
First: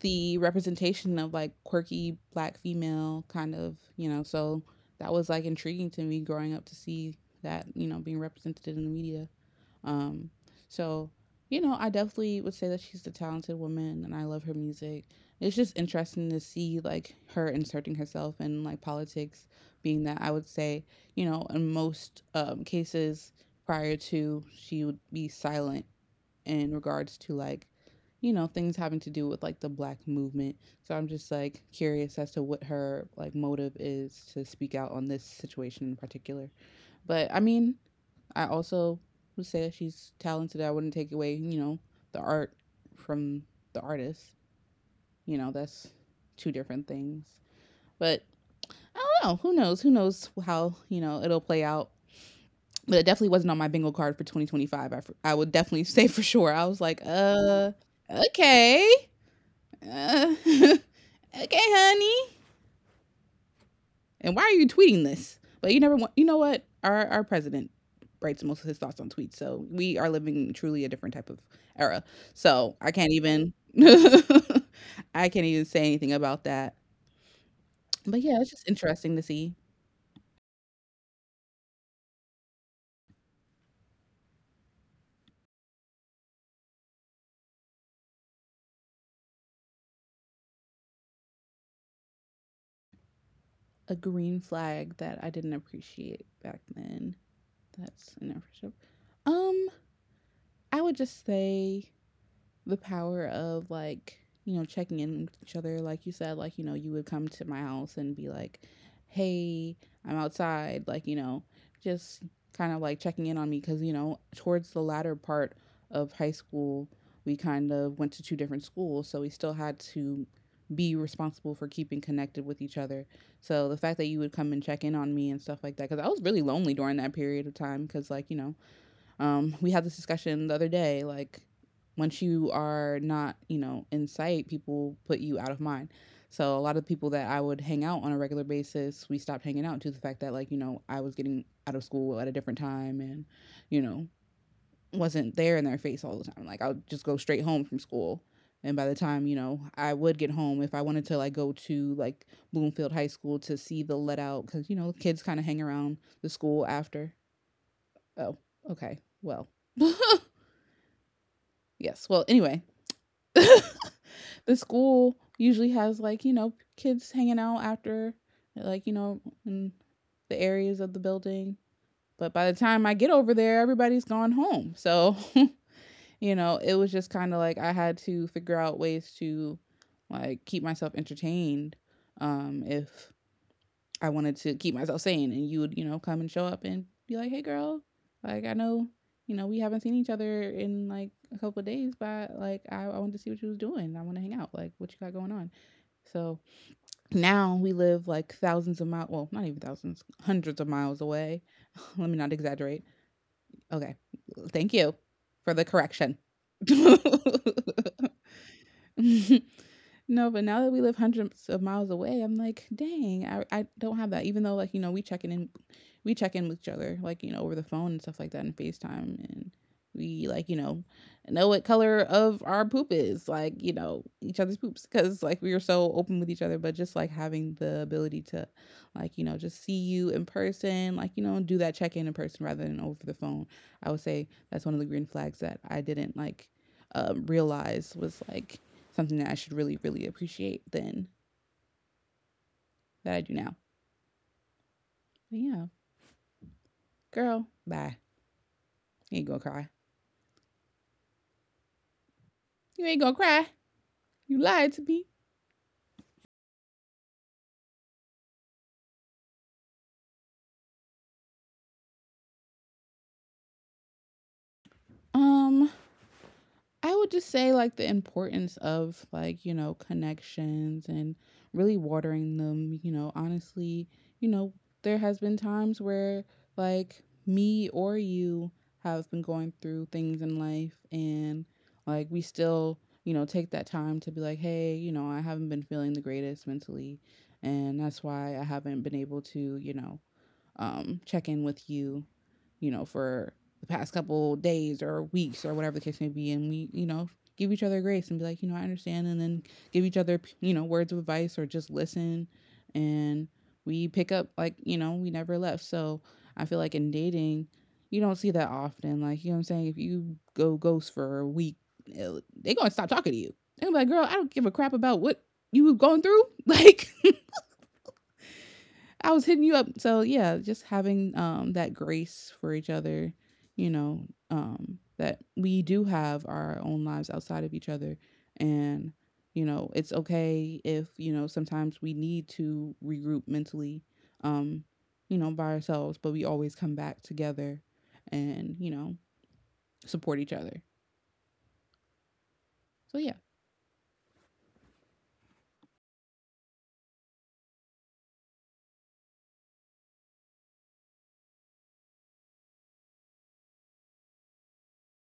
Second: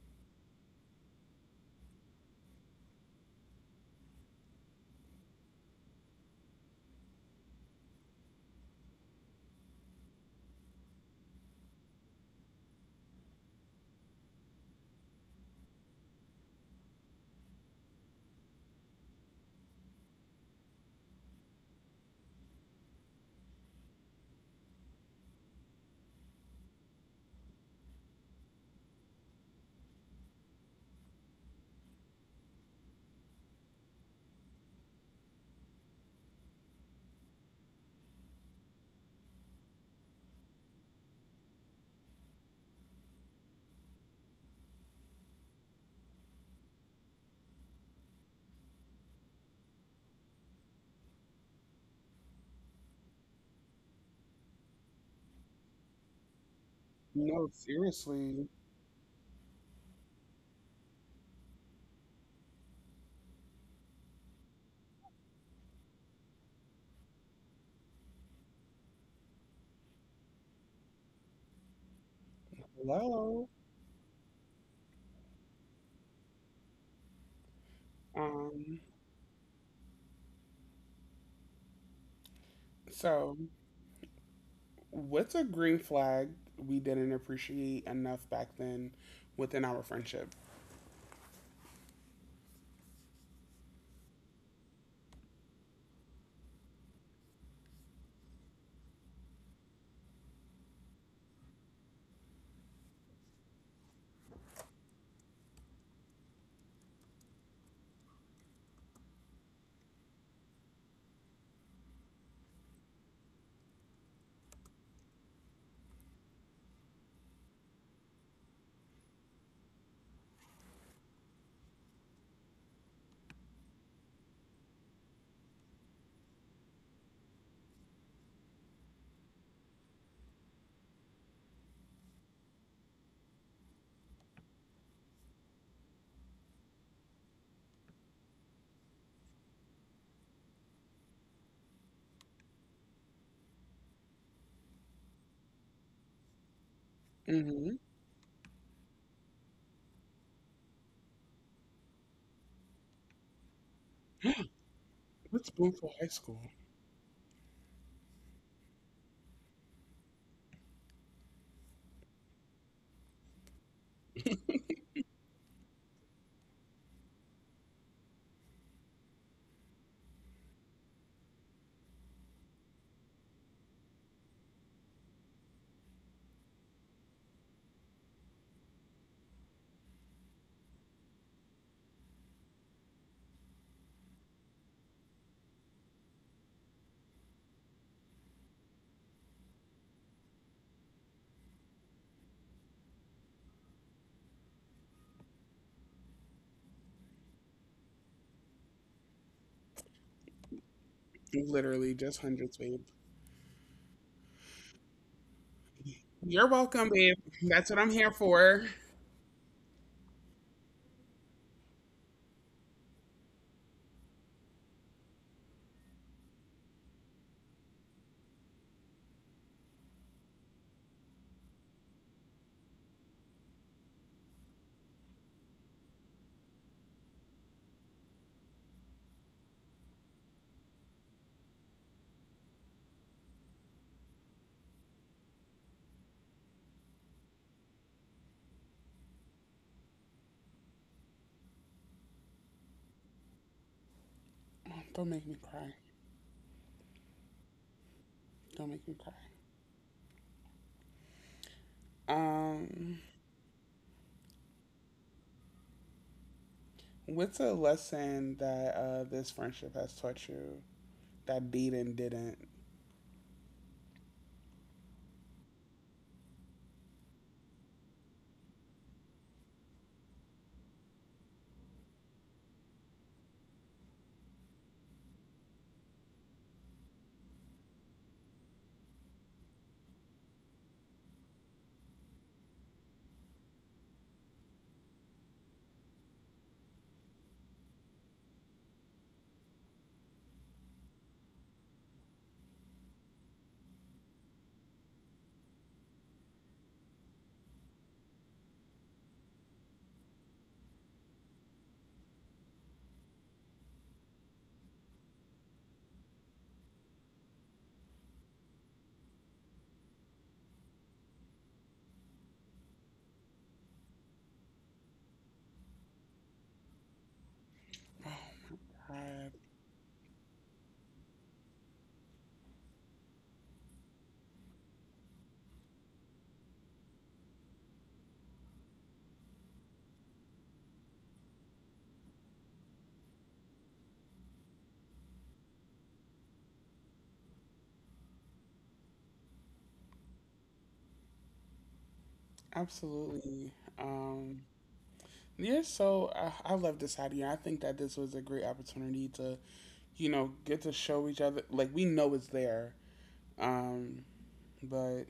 S2: the representation of like quirky black female kind of, you know, so that was like intriguing to me growing up to see that, you know, being represented in the media. Um, so you know, I definitely would say that she's a talented woman, and I love her music. It's just interesting to see like her inserting herself in like politics, being that I would say you know in most um, cases prior to she would be silent in regards to like you know things having to do with like the black movement, so I'm just like curious as to what her like motive is to speak out on this situation in particular, but I mean I also would say that she's talented. I wouldn't take away, you know, the art from the artist. You know, that's two different things. But I don't know. Who knows? Who knows how, you know, it'll play out. But it definitely wasn't on my bingo card for twenty twenty-five. I I would definitely say for sure. I was like,
S1: No,
S2: uh,
S1: seriously.
S2: okay. Uh, okay, honey. And why are you tweeting this? But you never want. You know what? Our our president writes most of his thoughts on tweets, so we are living truly a different type of era. So I can't
S1: Hello.
S2: even. I can't even say anything about that. But yeah, it's just
S1: Um,
S2: interesting to see
S1: so, what's a green flag we didn't appreciate enough back then within our friendship?
S2: a green flag that I didn't appreciate back then. That's an appreciation. Um, I would just say the power of like you know checking in with each other like you said, like you know you would come to my house and be like, hey, I'm outside, like you know, just kind of like checking in on me because you know towards the latter part of high school we kind of went to two different schools, so we still had to be responsible for keeping connected with each other. So the fact that you would come and check in on me and stuff like that, because I was really lonely during that period of time because like you know um, we had this discussion the other day, like once you are not, you know, in sight, people put you out of mind. So a lot of people that I would hang out on a regular basis, we stopped hanging out due to the fact that like, you know, I was getting out of school at a different time and, you know, wasn't there in their face all the time. Like I would just go straight home
S1: Mm-hmm.
S2: from school. And by the time, you know, I would get home if I wanted to like go to like Bloomfield High School to see the let out cuz you know, kids kind of
S1: What's
S2: hang
S1: Bloomfield
S2: around
S1: High
S2: the
S1: School?
S2: school after. Oh, okay. Well. Yes. Well, anyway, the school usually has like, you know, kids hanging out after, like, you know, in the areas of the building. But by the time I get over there, everybody's gone home. So, you know, it was just kind of like I had to figure out ways to like keep myself entertained um if I wanted to keep myself sane, and you would, you know, come and show up and be like, "Hey, girl, like I know, you know, we haven't seen each other in like a couple of days, but like I, I wanted to see what you was doing. I want to hang out. Like what you got going on." So now we live like thousands of miles. Well, not even thousands, hundreds of miles away.
S1: Literally,
S2: Let me
S1: just
S2: not
S1: hundreds, babe.
S2: exaggerate. Okay, thank you for the correction.
S1: You're welcome, babe. That's what I'm here for.
S2: No, but now that we live hundreds of miles away, I'm like, dang, I, I don't have that. Even though like, you know, we check in and we check in with each other, like, you know, over the phone and stuff like that and FaceTime and we like, you know, know what color of our poop is, like, you know, each other's poops because like we are so open with each other, but just like having the ability to like, you know, just see you in person, like, you know, do that check in in person rather than over the phone. I would say that's one of the green flags that I didn't like um, realize was like something that I should really, really appreciate then that I do now.
S1: Oh, don't make me
S2: But
S1: cry.
S2: yeah, girl, bye.
S1: Don't make me cry.
S2: You ain't gonna cry. You
S1: Um,
S2: ain't gonna cry. You lied to me.
S1: what's a lesson that uh, this friendship has taught you that dating didn't?
S2: Um, I would just say like the importance of like, you know, connections and really watering them, you know, honestly, you know, there has been times where like me or you have been going through things in life and like we still, you know, take that time to be like, "Hey, you know, I haven't been feeling the greatest mentally and that's why I haven't been able to, you know, um check in with you, you know, for the past couple days or weeks or whatever the case may be. And we, you know, give each other grace and be like, you know, I understand. And then give each other, you know, words of advice or just listen. And we pick up, like, you know, we never left. So I feel like in dating, you don't see that often. Like, you know what I'm saying? If you go ghost for a week, they're going to stop talking to you. They're gonna be like, girl, I don't give a crap about what you were going through. Like,
S1: Oh my
S2: I
S1: God,
S2: was hitting you up. So yeah, just having um that grace for each other, you know, um that we do have our own lives outside of each other and you know, it's okay if, you know, sometimes we need to regroup mentally um you know, by ourselves, but we always come back together and, you know, support each other. So yeah.
S1: absolutely. Um, yeah. So I, I love this idea. I think that this was a great opportunity to, you know, get to show each other. Like, we know it's there. Um, but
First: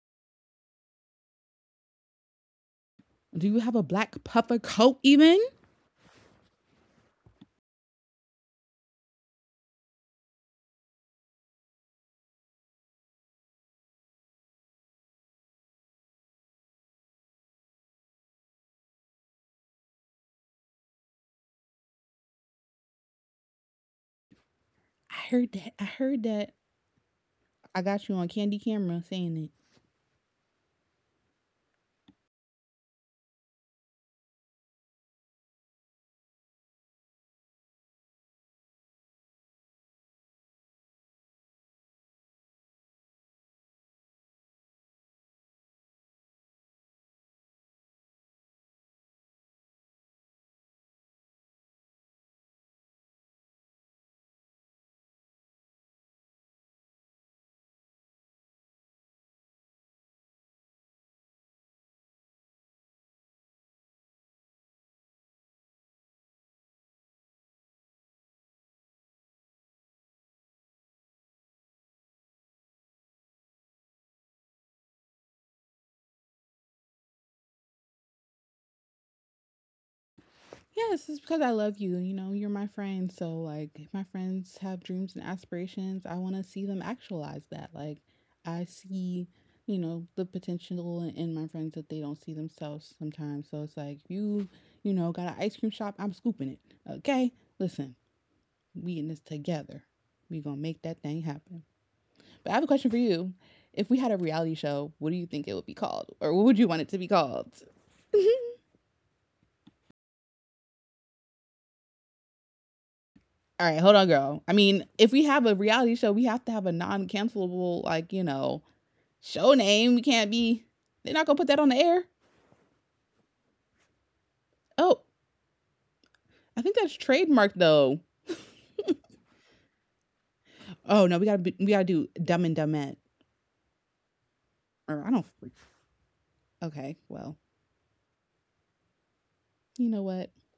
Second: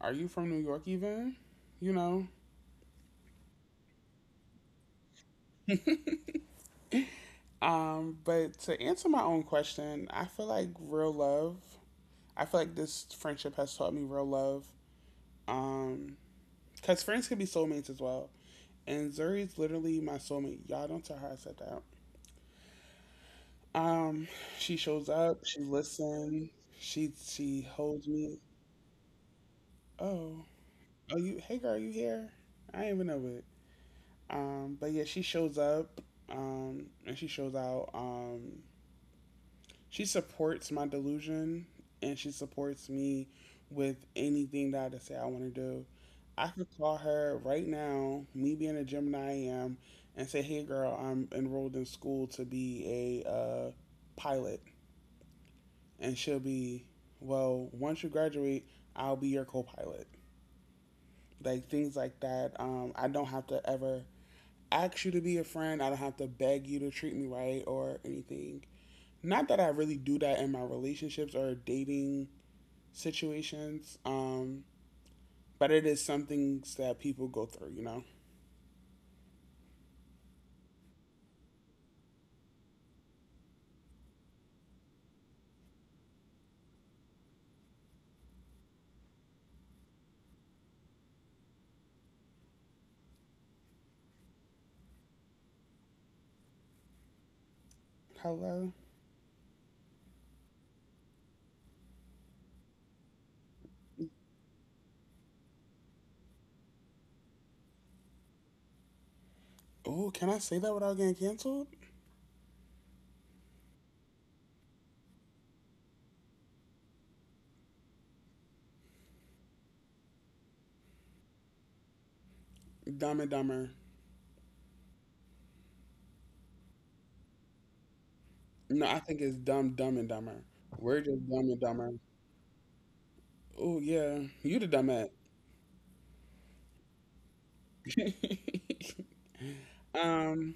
S1: are you from New York even? You know?
S2: Do you have a black puffer coat even?
S1: Um, but to answer my own question, I feel like real love, I feel like this friendship has taught me real love. Um, Cause friends can be soulmates as well. And Zuri's literally my soulmate. Y'all don't tell her I said that. Um, she shows
S2: I
S1: up,
S2: heard
S1: she
S2: that. I heard
S1: listens,
S2: that.
S1: she she
S2: I got
S1: holds
S2: you on
S1: me.
S2: candy camera saying it.
S1: Oh, are you? Hey, girl, you here? I didn't even know it. Um, but yeah, she shows up um, and she shows out. Um, she supports my delusion, and she supports me with anything that I decide I want to do. I could call her right now, me being a Gemini I am, and say, "Hey, girl, I'm enrolled in school to be a uh, pilot," and she'll be, "Well, once you graduate, I'll be your co-pilot." Like things like that. Um, I don't have to ever ask you to be a friend. I don't have to beg you to treat me right or anything. Not that I really do that in my relationships or dating situations, um, but it is something that people go through, you know?
S2: Yes, it's because I love you. You know, you're my friend. So, like, if my friends have dreams and aspirations, I want to see them actualize that. Like, I see, you know, the potential in, in my friends that they don't see themselves sometimes. So it's like, you, you know, got an ice cream shop, I'm scooping it. Okay? Listen,
S1: Hello?
S2: we in this together. We gonna make that thing happen. But I have a question for you. If we had a reality show, what do you think it would be called? Or what would you want it to be called?
S1: Oh, can I say that without getting canceled?
S2: All right, hold on, girl. I mean, if we have a reality show, we have to have a non-cancelable, like you know, show name. We can't be. They're not gonna put that on the air.
S1: Dumb and Dumber.
S2: Oh, I think that's trademarked though.
S1: No, I think it's Dumb, Dumb and Dumber. We're
S2: Oh no, we
S1: just
S2: gotta
S1: Dumb
S2: be,
S1: and
S2: we gotta
S1: Dumber.
S2: do Dumb and Dumette.
S1: Oh, yeah. You the dumb
S2: Or I
S1: at.
S2: don't. Okay, well, you know what?
S1: um,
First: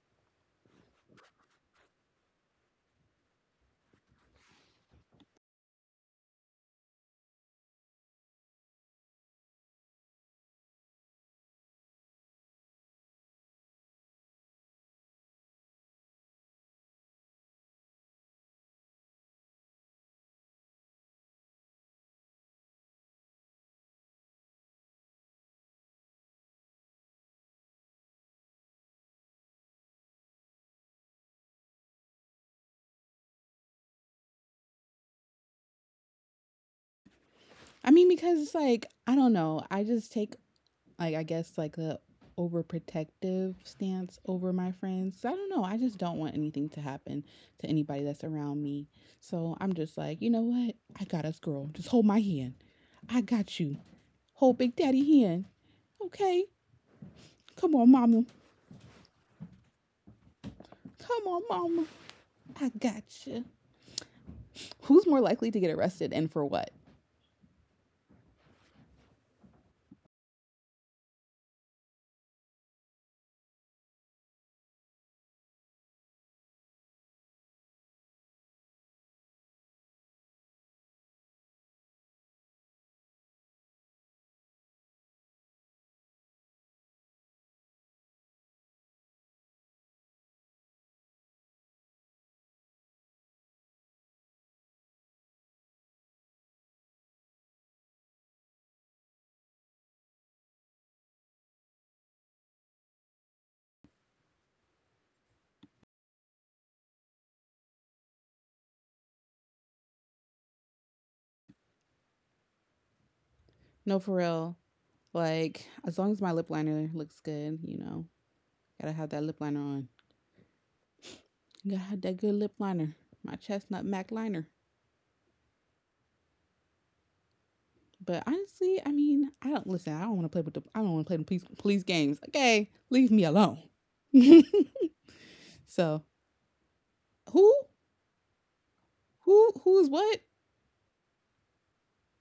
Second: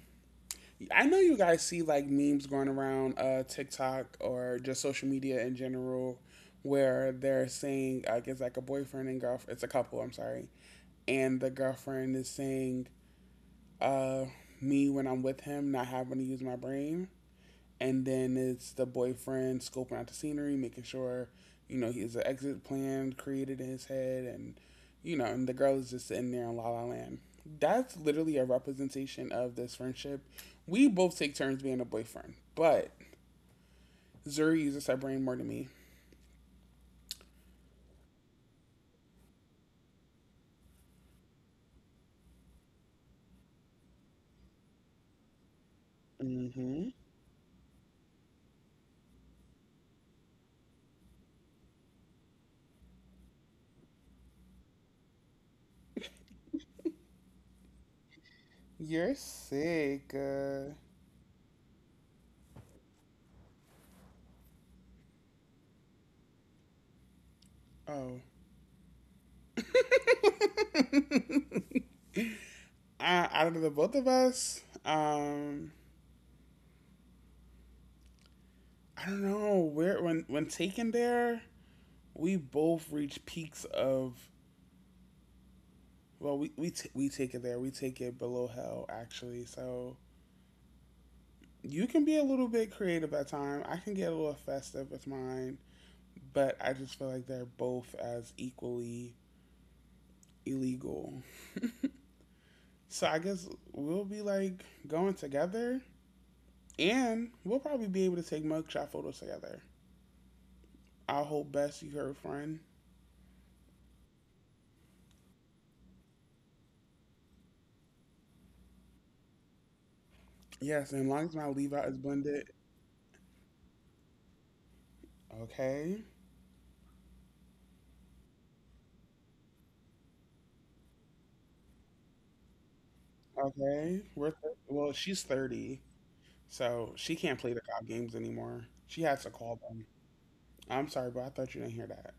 S1: I know you guys see like memes going around uh, TikTok or just social media in general, where they're saying like it's like a boyfriend and girlfriend, it's a couple, I'm sorry, and the girlfriend is saying, uh me when I'm with him not having to use my brain, and then it's the boyfriend scoping out the scenery, making sure, you know he has an exit plan created in his head, and, you know, and the girl is just sitting there in La La Land. That's literally a representation of this friendship. We both take turns being a boyfriend, but Zuri uses her brain more than me.
S2: I mean, because it's like I don't know. I just take like I guess like a overprotective stance over my friends. So I don't know. I just don't want anything to
S1: Mm-hmm.
S2: happen to anybody that's around me. So I'm just like, you know what? I got us, girl. Just hold my hand. I got you. Hold Big Daddy hand. Okay. Come on, mama.
S1: You're sick. Uh,
S2: Come on, mama. I got you. Who's more likely to get arrested and for what?
S1: oh. uh, out of the both of us, um, I don't know. Where when when taken there, we both reach peaks of, well, we we, t- we take it there, we take it below hell, actually. So you can be a little bit creative at time, I can get a little festive with mine, but I just feel like they're both as equally illegal. So I guess we'll be like going together, and we'll probably be able to take mugshot photos together. I'll hold best you her friend.
S2: No, for real. Like, as long as my lip liner looks good, you know, gotta have that lip liner on.
S1: Yes, and as long as my leave out is
S2: God, that good
S1: blended.
S2: lip liner, my chestnut mac liner.
S1: Okay,
S2: But honestly, I mean, I don't listen. I don't want to play with the. I don't want to play the police police games. Okay, leave me alone.
S1: okay, we're th- well, she's thirty.
S2: So
S1: So she can't
S2: who
S1: play the cop games anymore. She has to
S2: who
S1: call
S2: who
S1: them.
S2: is what?
S1: I'm sorry, but I thought you didn't hear that.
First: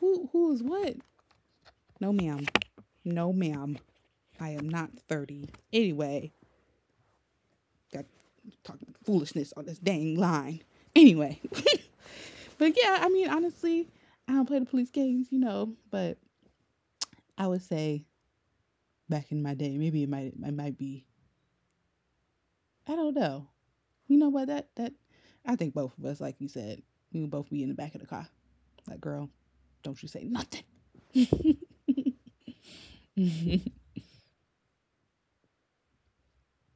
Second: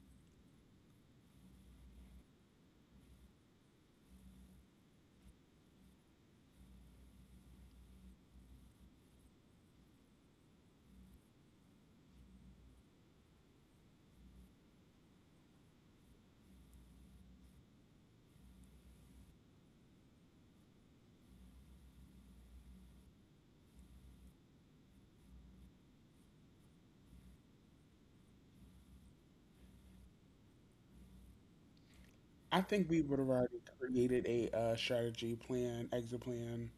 S2: Who who is what? No, ma'am. No, ma'am. I am not thirty. Anyway, got talking foolishness on this dang line. Anyway, but yeah, I mean, honestly, I don't play the police games, you know. But I would say back in my day, maybe it might it might be. I don't know. You know what? That that I think both of us, like you said, we would both be in the back of the car. Like, girl, don't you say nothing.
S1: I think we would have already
S2: And
S1: created a uh, strategy plan, exit plan.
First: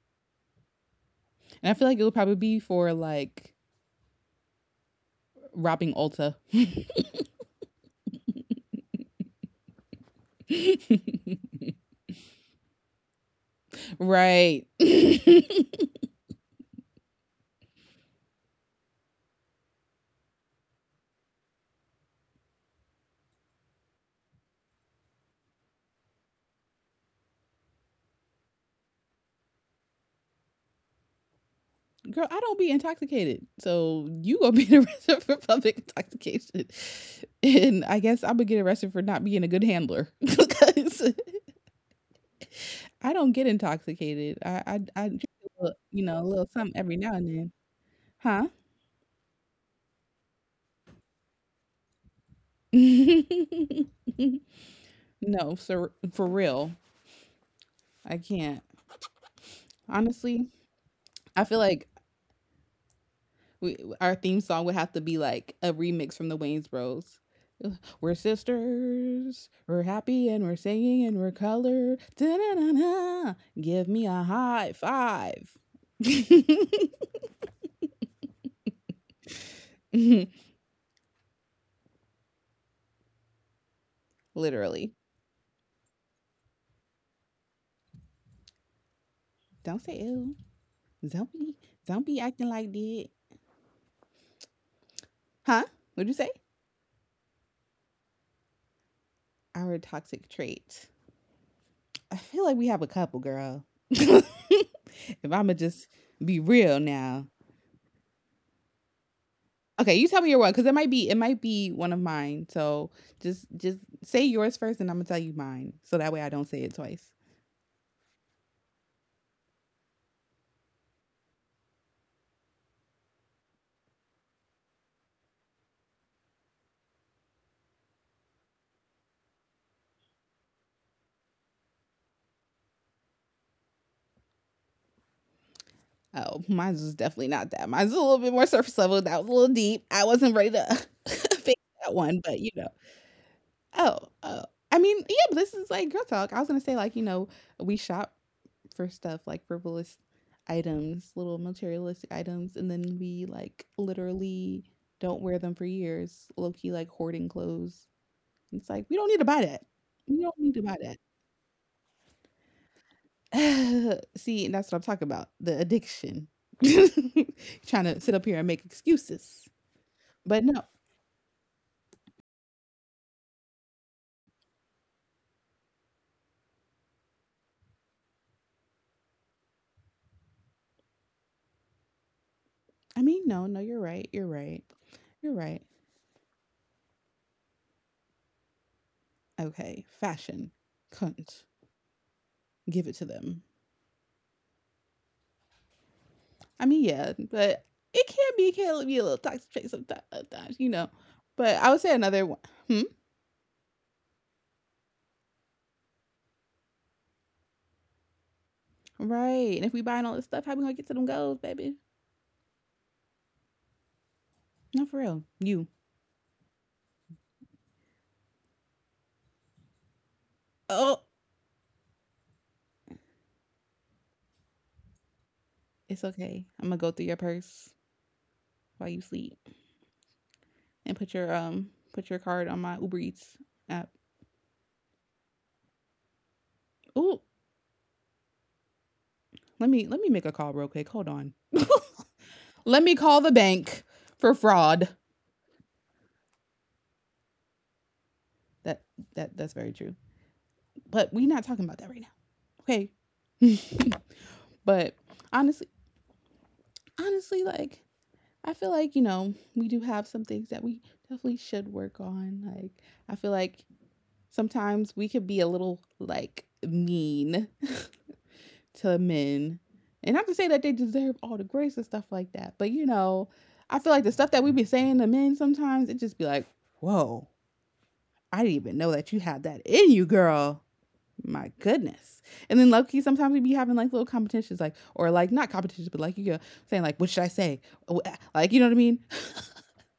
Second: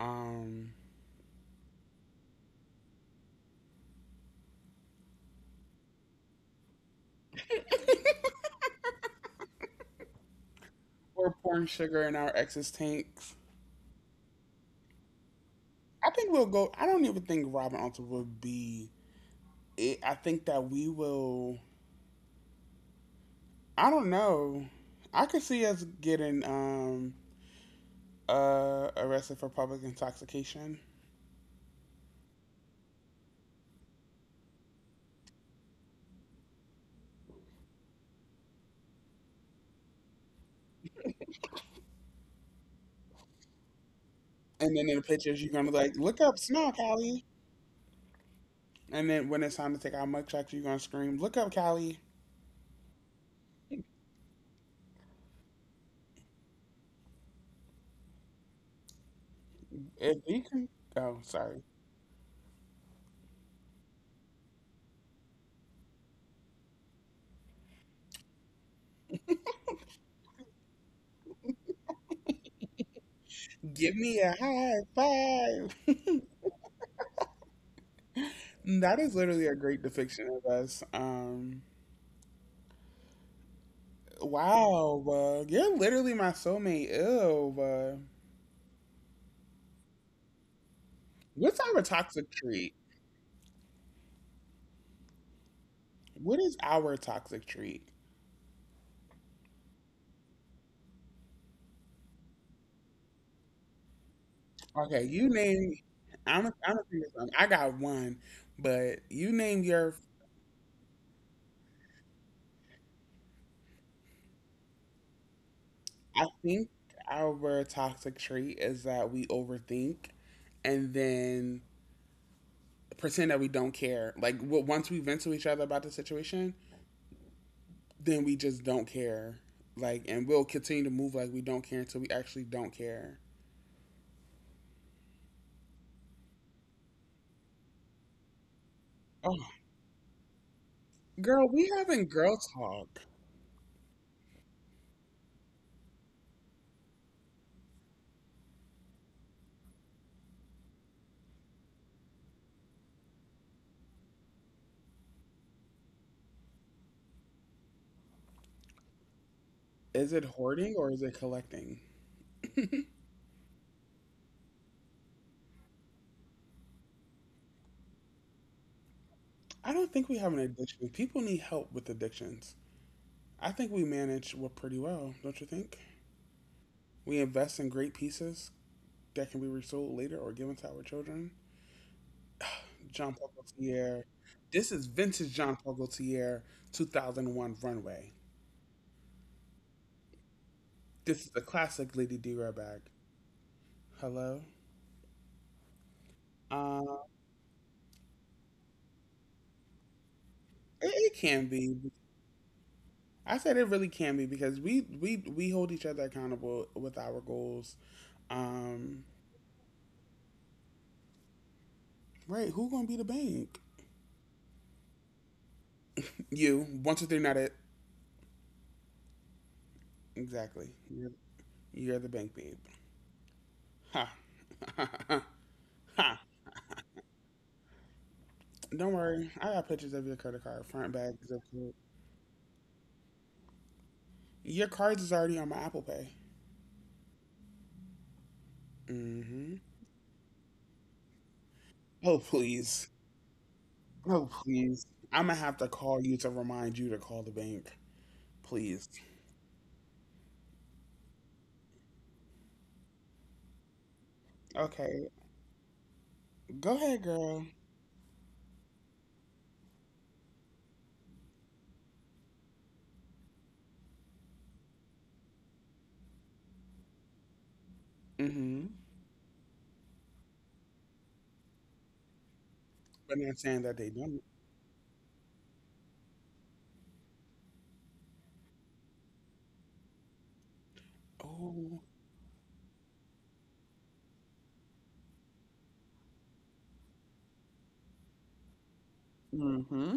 S1: Um,
S2: I feel like it would probably be for like robbing Ulta.
S1: we're pouring sugar in our ex's tanks.
S2: Right.
S1: I think we'll go. I don't even think Robin Alter would be. It, I think that we will. I don't know. I could see us getting um, uh, arrested for public intoxication.
S2: Girl, I don't be intoxicated. So you gonna be arrested for public intoxication. And I guess I would get arrested for not being a good handler. Because I don't get intoxicated. I
S1: And
S2: I
S1: then in the
S2: I drink
S1: pictures, you're
S2: a
S1: gonna be
S2: little,
S1: like,
S2: you
S1: "Look
S2: know, a
S1: up
S2: little
S1: Snog,
S2: something every now
S1: Hallie."
S2: and then. Huh?
S1: And then when it's time to take out mic checks, you're gonna scream, "Look up, Callie!
S2: No, for for real. I can't.
S1: If you
S2: Honestly,
S1: can, oh,
S2: I feel
S1: sorry,
S2: like we, our theme song would have to be like a remix from the Wayne's Bros. We're sisters. We're happy and we're singing and we're colored. Da-na-na-na. Give
S1: give
S2: me
S1: me
S2: a
S1: a
S2: high
S1: high
S2: five.
S1: five." That is literally a great depiction of us. Um,
S2: Literally.
S1: wow, bug, you're literally my soulmate. Ew, bug.
S2: Don't say ill. Don't be
S1: What's our
S2: don't be
S1: toxic
S2: acting like
S1: treat?
S2: that. Huh? What'd you say?
S1: What is our toxic treat?
S2: Our toxic trait. I feel like we have a couple, girl. if
S1: Okay, you
S2: I'ma
S1: name.
S2: just be
S1: I'm. A, I'm.
S2: real
S1: A,
S2: now.
S1: I got one, but you name your.
S2: Okay, you tell me your one because it might be it might be one of mine. So just just say yours first, and I'm gonna tell you mine. So that way
S1: I
S2: I don't say
S1: think
S2: it twice.
S1: our toxic trait is that we overthink, and then pretend that we don't care. Like once we vent to each other about the situation, then we just don't care. Like, and we'll continue to move like we don't care until we actually don't care.
S2: Oh, mine's was definitely not that. Mine's a little bit more surface level. That was
S1: Oh,
S2: a little deep. I wasn't ready to
S1: girl,
S2: fix
S1: we
S2: that
S1: having
S2: one,
S1: girl
S2: but you know.
S1: talk.
S2: Oh, oh. I mean, yeah, but this is like girl talk. I was gonna say like you know we shop for stuff like frivolous items, little materialistic items, and then we like literally don't wear them for years, low key like hoarding clothes. It's like we don't need to buy that.
S1: Is
S2: We
S1: it
S2: don't need to
S1: hoarding
S2: buy
S1: or is it collecting?
S2: that. See, and that's what I'm talking about. The addiction. Trying to sit up here and make excuses.
S1: I don't think we have an
S2: But no,
S1: addiction. People need help with addictions. I think we manage what pretty well, don't you think? We invest in great pieces that can be resold later or given to our children.
S2: I
S1: Jean
S2: mean
S1: Paul
S2: no, no, you're
S1: Gaultier.
S2: right. You're right.
S1: This is vintage
S2: You're
S1: Jean
S2: right.
S1: Paul Gaultier two thousand one runway.
S2: Okay. Fashion.
S1: This is a
S2: Cunt.
S1: classic Lady D row bag.
S2: Give it to them.
S1: Hello.
S2: I
S1: Uh,
S2: mean, yeah, but it can be can be a little toxic trait sometimes, you
S1: it,
S2: know.
S1: it can
S2: But I
S1: be.
S2: would say another one. Hmm.
S1: I said it really can be because we we we hold each other accountable with our goals. Um,
S2: Right. And if we buying all this stuff, how we gonna get to them goals, baby?
S1: right? Who gonna be the bank?
S2: No, for real. You.
S1: You. One, two, three. Not it. Exactly.
S2: Oh,
S1: You're, you're the bank, babe. Ha. ha.
S2: it's
S1: Ha.
S2: okay. I'm gonna go through your purse while
S1: Don't
S2: you
S1: worry.
S2: sleep
S1: I got pictures of your credit card, front
S2: and
S1: back,
S2: put your
S1: zip
S2: um
S1: code.
S2: put your card on my Uber Eats app.
S1: Your cards is already on my Apple Pay.
S2: Oh,
S1: Mm-hmm.
S2: let me let me make a call real quick. Hold on.
S1: Oh
S2: Let
S1: please.
S2: me call the bank
S1: Oh
S2: for
S1: please.
S2: fraud.
S1: I'm gonna have to call you to remind you to call the bank.
S2: That
S1: Please.
S2: that that's very true. But we not talking about that right now. Okay. But
S1: Okay,
S2: honestly,
S1: go ahead,
S2: honestly,
S1: girl.
S2: like, I feel like, you know, we do have some things that we definitely should work on. Like, I feel like sometimes we could be a little, like, mean
S1: Mm-hmm.
S2: to men. And not to say that they deserve all the grace and stuff like that, but, you
S1: But
S2: know,
S1: not saying
S2: I
S1: that
S2: feel
S1: they
S2: like the
S1: don't.
S2: stuff that we be saying to men sometimes, it just be like, whoa, I didn't even know that you had that in you, girl. My
S1: Oh,
S2: goodness. And then low key, sometimes we be having like little competitions, like, or like not competitions, but like you go saying, like, what should I say? Oh, eh, like, you know what I mean?
S1: Mm-hmm.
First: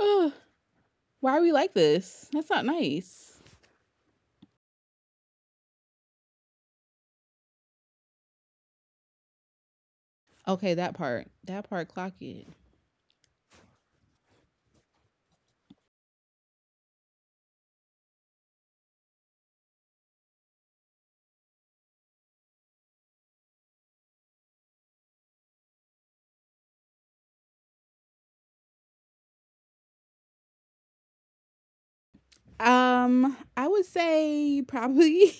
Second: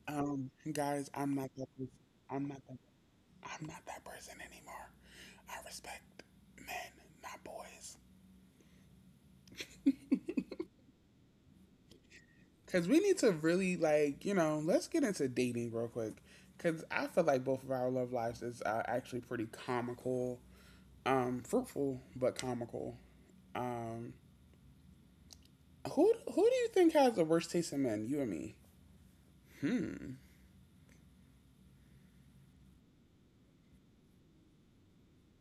S2: Ugh,
S1: um, Guys, I'm
S2: why are
S1: not
S2: we
S1: that.
S2: like
S1: Person.
S2: this?
S1: I'm
S2: That's
S1: not
S2: not
S1: that.
S2: nice.
S1: I'm not that person anymore. I respect men, not boys.
S2: Okay, that part. That part clock it.
S1: Cause we need to really like you know. Let's get into dating real quick. Cause I feel like both of our love lives is uh, actually pretty comical, um, fruitful but comical. Um, who who do you think has the worst taste in men? You and me. Hmm.
S2: Um, I would say probably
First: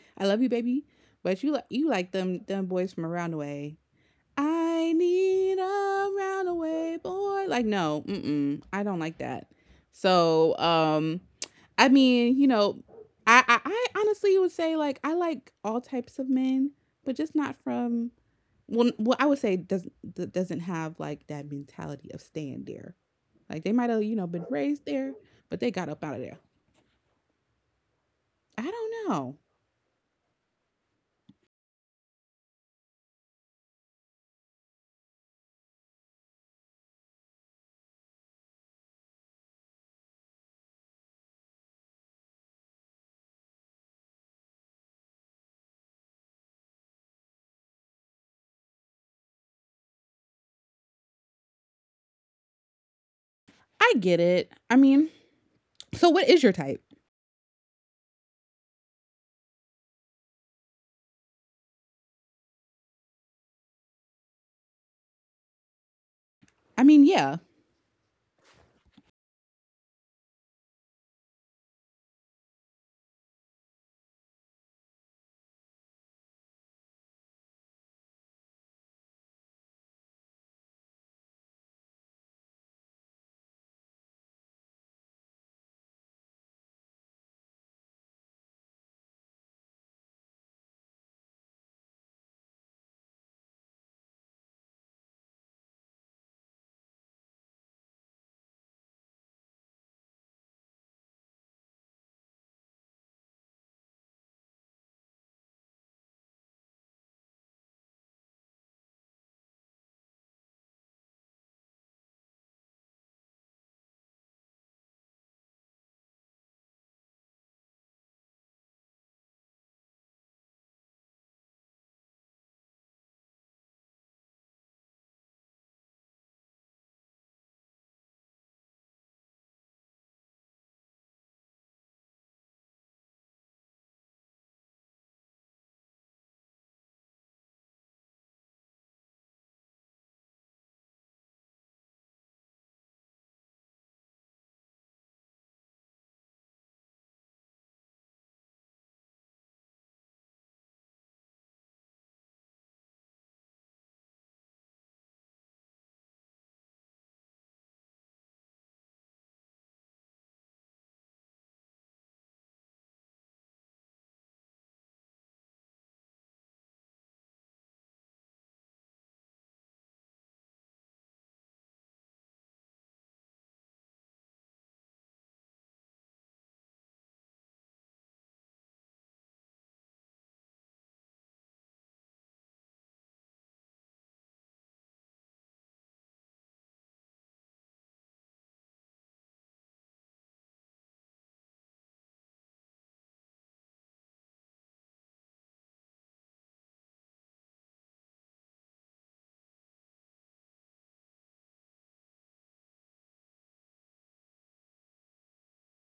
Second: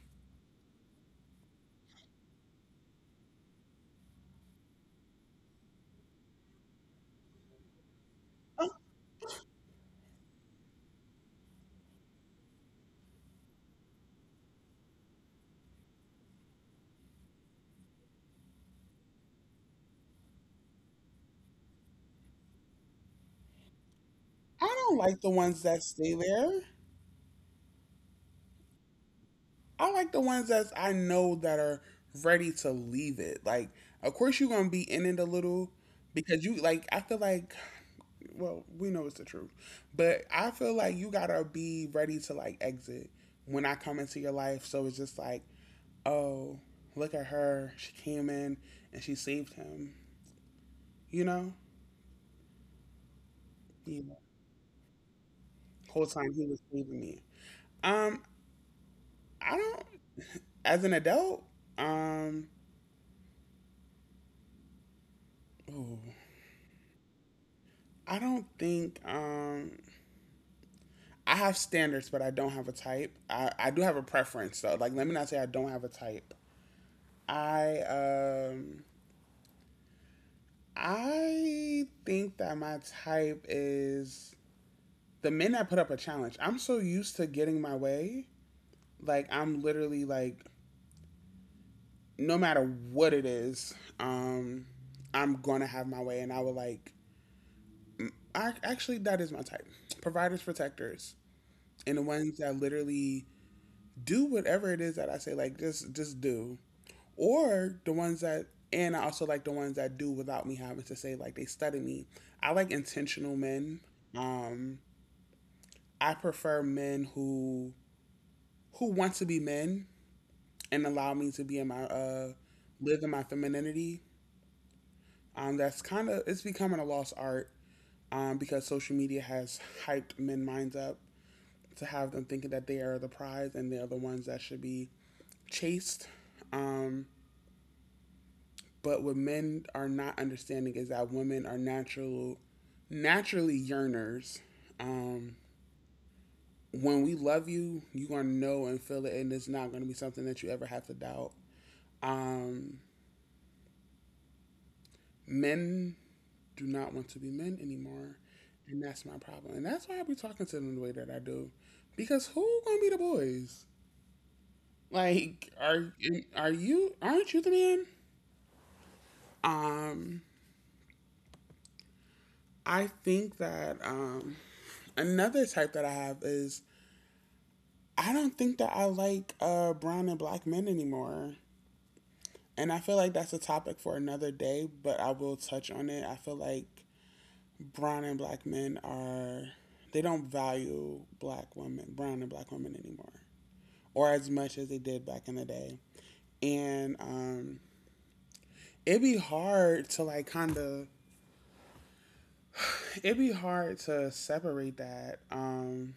S2: I love you, baby. But you like you like them them boys from around the way. I need a roundaway boy. Like no, mm-mm, I don't like that. So um, I mean, you know, I I, I honestly would say like I like all types of men, but just not from well, n- well, I would say doesn't that doesn't have like that mentality of staying there. Like they might have you know been
S1: I
S2: raised
S1: don't
S2: there,
S1: like the
S2: but
S1: ones
S2: they
S1: that
S2: got up
S1: stay
S2: out of there.
S1: there.
S2: I don't know.
S1: I like the ones that I know that are ready to leave it. Like, of course, you're gonna be in it a little because you like. I feel like, well, we know it's the truth, but I feel like you gotta be ready to like exit when I come into your life. So it's just like, oh, look at her. She came in and she saved him. You know,
S2: I
S1: yeah.
S2: get it. I mean,
S1: Whole
S2: so what
S1: time
S2: is
S1: he
S2: your
S1: was
S2: type?
S1: saving me. Um, I don't. As an adult, um. Ooh,
S2: I mean, yeah,
S1: I don't think um I have standards, but I don't have a type. I, I do have a preference though. Like let me not say I don't have a type. I um I think that my type is the men that put up a challenge. I'm so used to getting my way. Like I'm literally like no matter what it is, um I'm gonna have my way and I would like I actually that is my type. Providers protectors. And the ones that literally do whatever it is that I say. Like just just do. Or the ones that and I also like the ones that do without me having to say like they study me. I like intentional men. Um, I prefer men who who want to be men and allow me to be in my uh live in my femininity. Um, that's kind of it's becoming a lost art. Um, because social media has hyped men minds up to have them thinking that they are the prize and they are the ones that should be chased. Um, But what men are not understanding is that women are natural, naturally yearners. Um, when we love you, you're going to know and feel it, and it's not going to be something that you ever have to doubt. Um, Men do not want to be men anymore, and that's my problem. And that's why I be talking to them the way that I do, because who going to be the boys? Like, are are you? Aren't you the man? Um, I think that um, another type that I have is I don't think that I like uh, brown and black men anymore. And I feel like that's a topic for another day, but I will touch on it. I feel like brown and black men are, they don't value black women, brown and black women anymore, or as much as they did back in the day. And um, it'd be hard to like kind of, it'd be hard to separate that. Um,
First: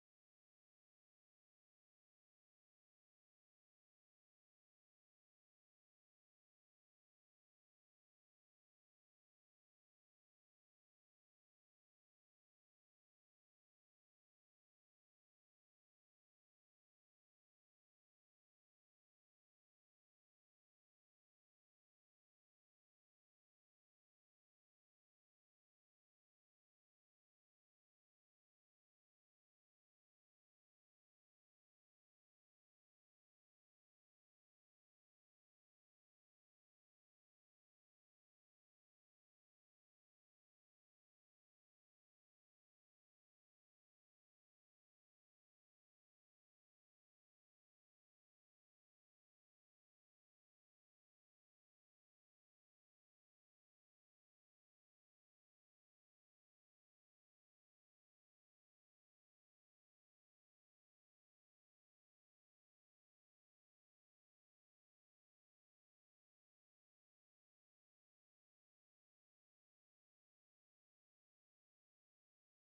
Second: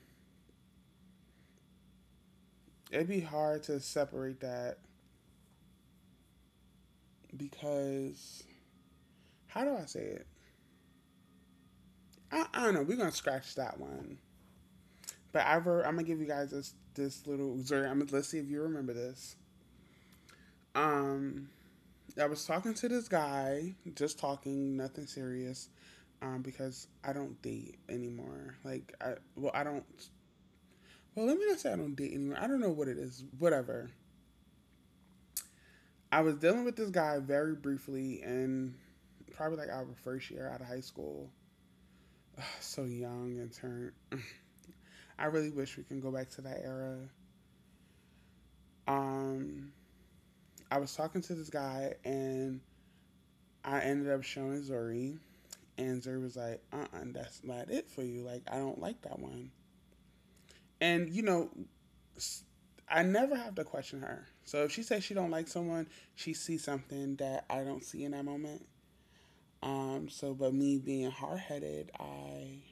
S1: It'd be hard to separate that because, how do I say it? I, I don't know. We're going to scratch that one. But I wrote. I'm gonna give you guys this this little excerpt. I'm gonna let's see if you remember this. Um, I was talking to this guy, just talking, nothing serious, um, because I don't date anymore. Like I, well, I don't. Well, let me not say I don't date anymore. I don't know what it is. Whatever. I was dealing with this guy very briefly, and probably like our first year out of high school. So young and turned. I really wish we can go back to that era. Um, I was talking to this guy, and I ended up showing Zuri, and Zuri was like, uh uh that's not it for you. Like, I don't like that one. And, you know, I never have to question her. So if she says she don't like someone, she sees something that I don't see in that moment. Um, so, but me being hard headed, I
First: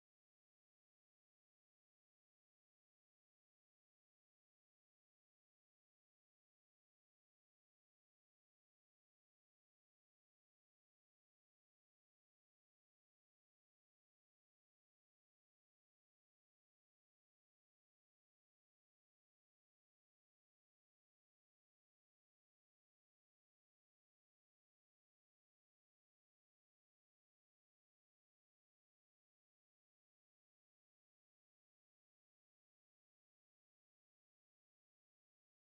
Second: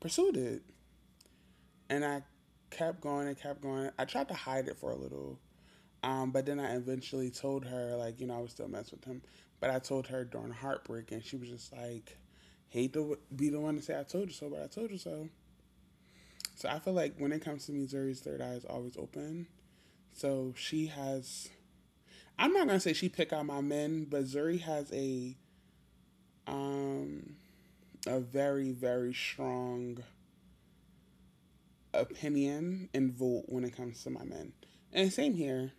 S1: pursued it. And I kept going and kept going. I tried to hide it for a little. Um, but then I eventually told her, like, you know, I would still mess with him. But I told her during heartbreak, and she was just like, hate to be the one to say I told you so, but I told you so. So I feel like when it comes to Missouri's third eye is always open. So she has, I'm not gonna say she pick out my men, but Zuri has a um a very very strong opinion and vote when it comes to my men. And same here,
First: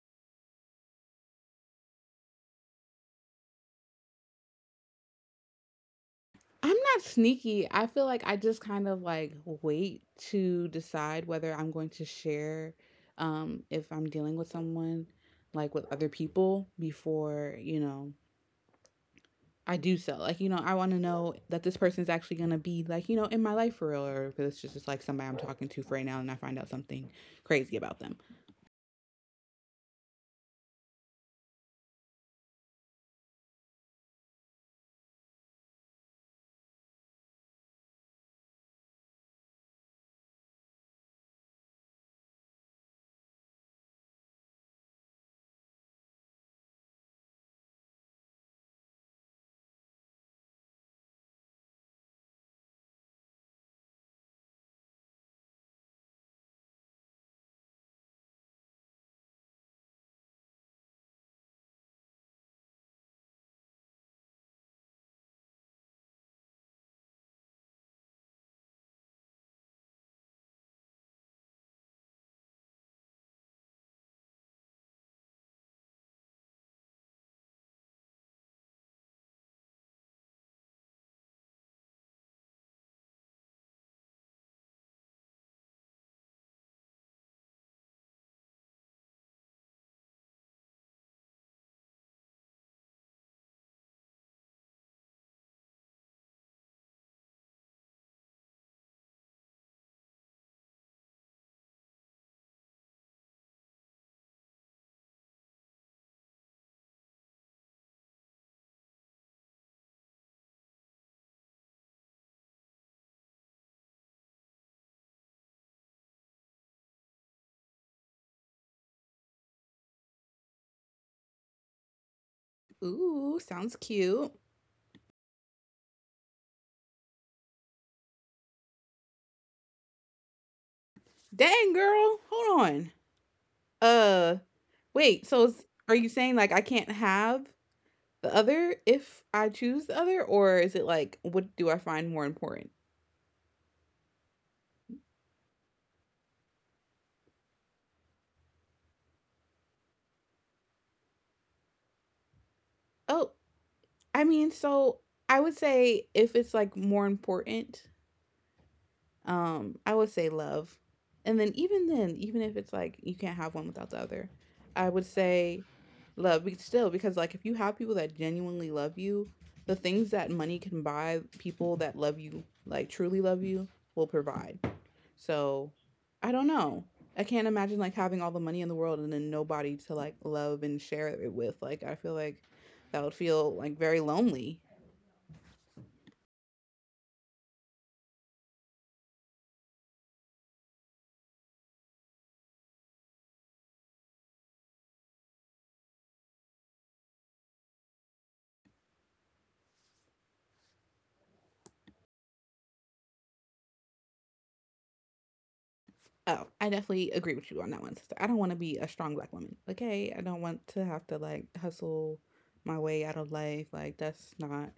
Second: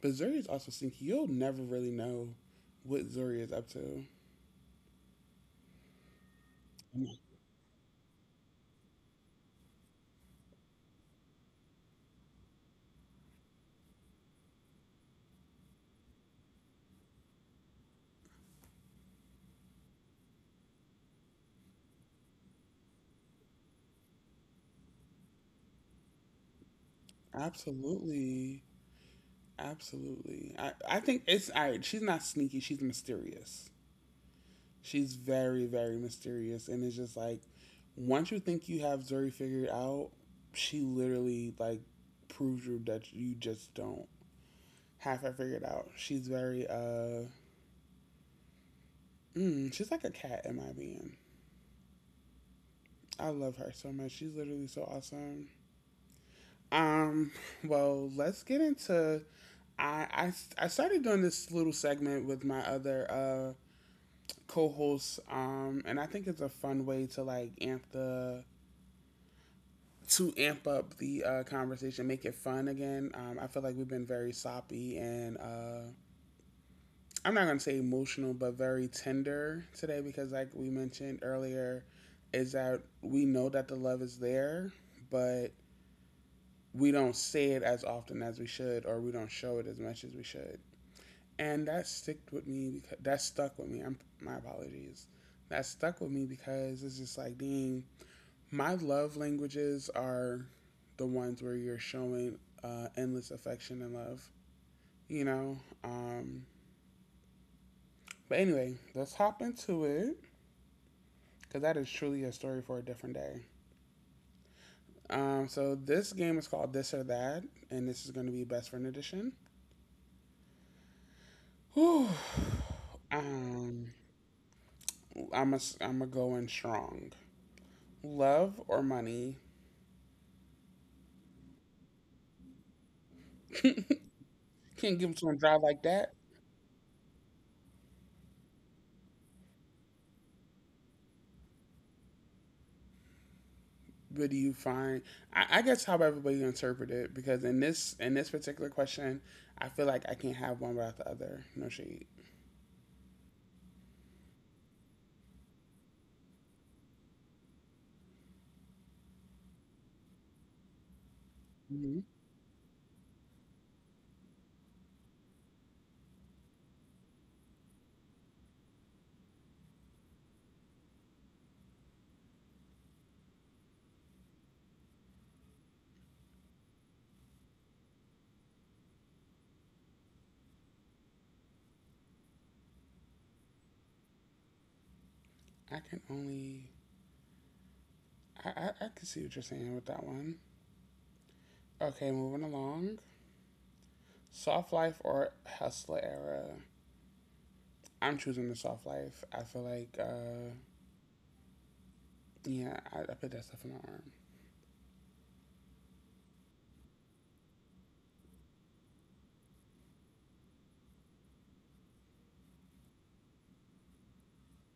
S1: but Zuri is also sneaky. You'll never really know what Zuri is up to.
S2: I'm not sneaky. I feel like I just kind of like wait to decide whether I'm going to share um if I'm dealing with someone like with other people before, you know, I do so. Like, you know, I want to know that this person's actually going to be, like, you know, in my life for real, or if it's just, just like somebody I'm talking to for right now and I find out something crazy about them.
S1: Absolutely. Absolutely. I, I think it's all right. She's not sneaky. She's mysterious. She's very, very mysterious. And it's just like, once you think you have Zuri figured out, she literally, like, proves you that you just don't have her figured out. She's very, uh, mm, she's like a cat in my opinion. I love her so much. She's literally so awesome. Um, well, let's get into. I, I, I started doing this little segment with my other uh, co-hosts, um, and I think it's a fun way to like amp the to amp up the uh, conversation, make it fun again. Um, I feel like we've been very soppy and uh, I'm not gonna say emotional, but very tender today because, like we mentioned earlier, is that we know that the love is there, but we don't say it as often as we should, or we don't show it as much as we should. And that stuck with me because that stuck with me. I'm My apologies. That stuck with me because it's just like, dang, my love languages are the ones where you're showing uh, endless affection and love, you know? Um, but anyway, let's hop into it because that is truly a story for a different day. Um, so this game is called This or That, and this is going to be Best Friend Edition. Whew.
S2: Ooh, sounds
S1: Um,
S2: cute.
S1: I'm a, I'm a Going strong. Love or money?
S2: Dang, girl. Hold on. Uh,
S1: Can't give it to
S2: wait.
S1: him
S2: So
S1: dry
S2: is-
S1: like
S2: are you
S1: that.
S2: saying, like, I can't have the other if I choose the other? Or is it like, what do I find more important?
S1: What do you find? I, I guess how everybody interpret it, because in this in this particular question, I feel like I can't have one without the other. No shade.
S2: Oh, I mean, so I would say if it's like more important, Um, I would say love. And then even
S1: Mhm.
S2: then, even if it's like you can't have one without the other, I would say love be- still, because like if you have people that genuinely love you, the things that money can buy, people that love you, like truly love you, will provide. So, I don't know. I can't imagine like having all the money in the world and then nobody to like love and share it with. Like I feel like that would feel like very lonely.
S1: I can only. I, I, I can see what you're saying with that one. Okay, moving along. Soft life or hustler era? I'm choosing the soft life. I feel like, uh, yeah, I, I put that stuff in my arm.
S2: Oh, I definitely agree with you on that one, sister. I don't want to be a strong black woman. Okay, I don't want to have to like hustle my way out of life. Like that's not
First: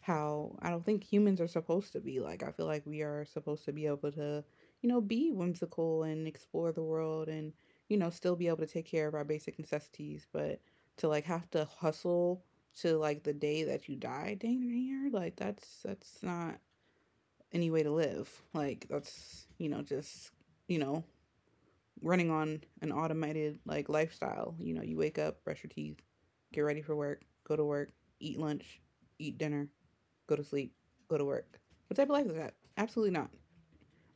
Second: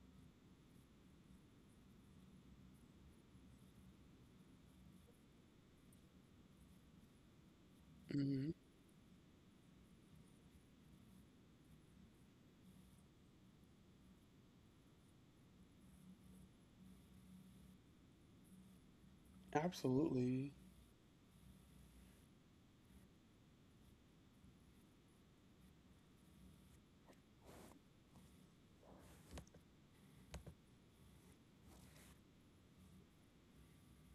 S2: how I don't think humans are supposed to be. Like I feel like we are supposed to be able to, you know, be whimsical and explore the world and, you know, still be
S1: Hmm
S2: able to take care of our basic necessities, but to like have to hustle to like the day that you die, dang near, like that's that's not any way to live. Like that's, you know, just
S1: Absolutely.
S2: you know, running on an automated like lifestyle. You know, you wake up, brush your teeth, get ready for work, go to work, eat lunch, eat dinner, go to sleep, go to work. What type of life is that? Absolutely not.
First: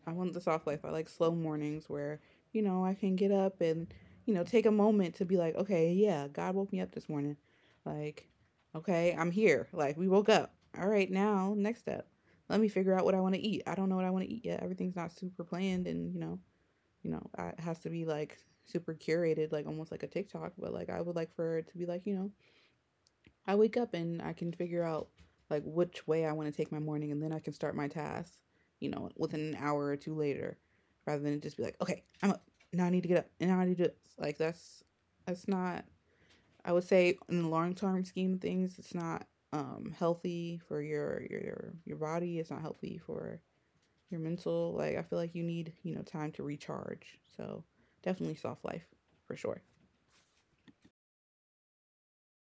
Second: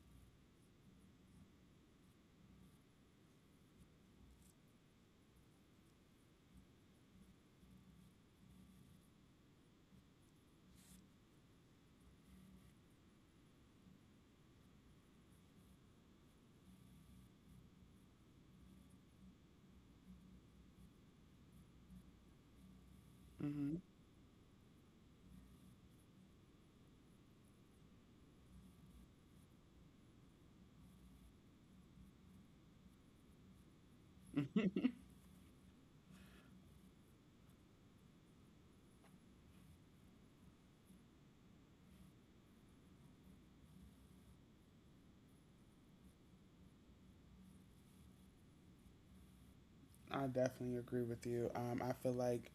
S2: I want the soft life. I like slow mornings where, you know, I can get up and, you know, take a moment to be like, okay, yeah, God woke me up this morning. Like, okay, I'm here. Like, we woke up. All right, now, next step. Let me figure out what I want to eat. I don't know what I want to eat yet. Everything's not super planned and, you know, you know, it has to be like super curated, like almost like a TikTok, but like I would like for it to be like, you know, I wake
S1: Hmm
S2: up and I can figure out like which way I want to take my morning and then I can start my task, you know, within an hour or two later rather than just be like, okay, I'm up. Now I need to get up and now I need to do this. Like that's that's not. I would say in the long term scheme of things, it's not um healthy for your your your body, it's not healthy for your mental. Like I feel like you need you know time to recharge, so definitely soft life for sure.
S1: I definitely agree with you. Um, I feel like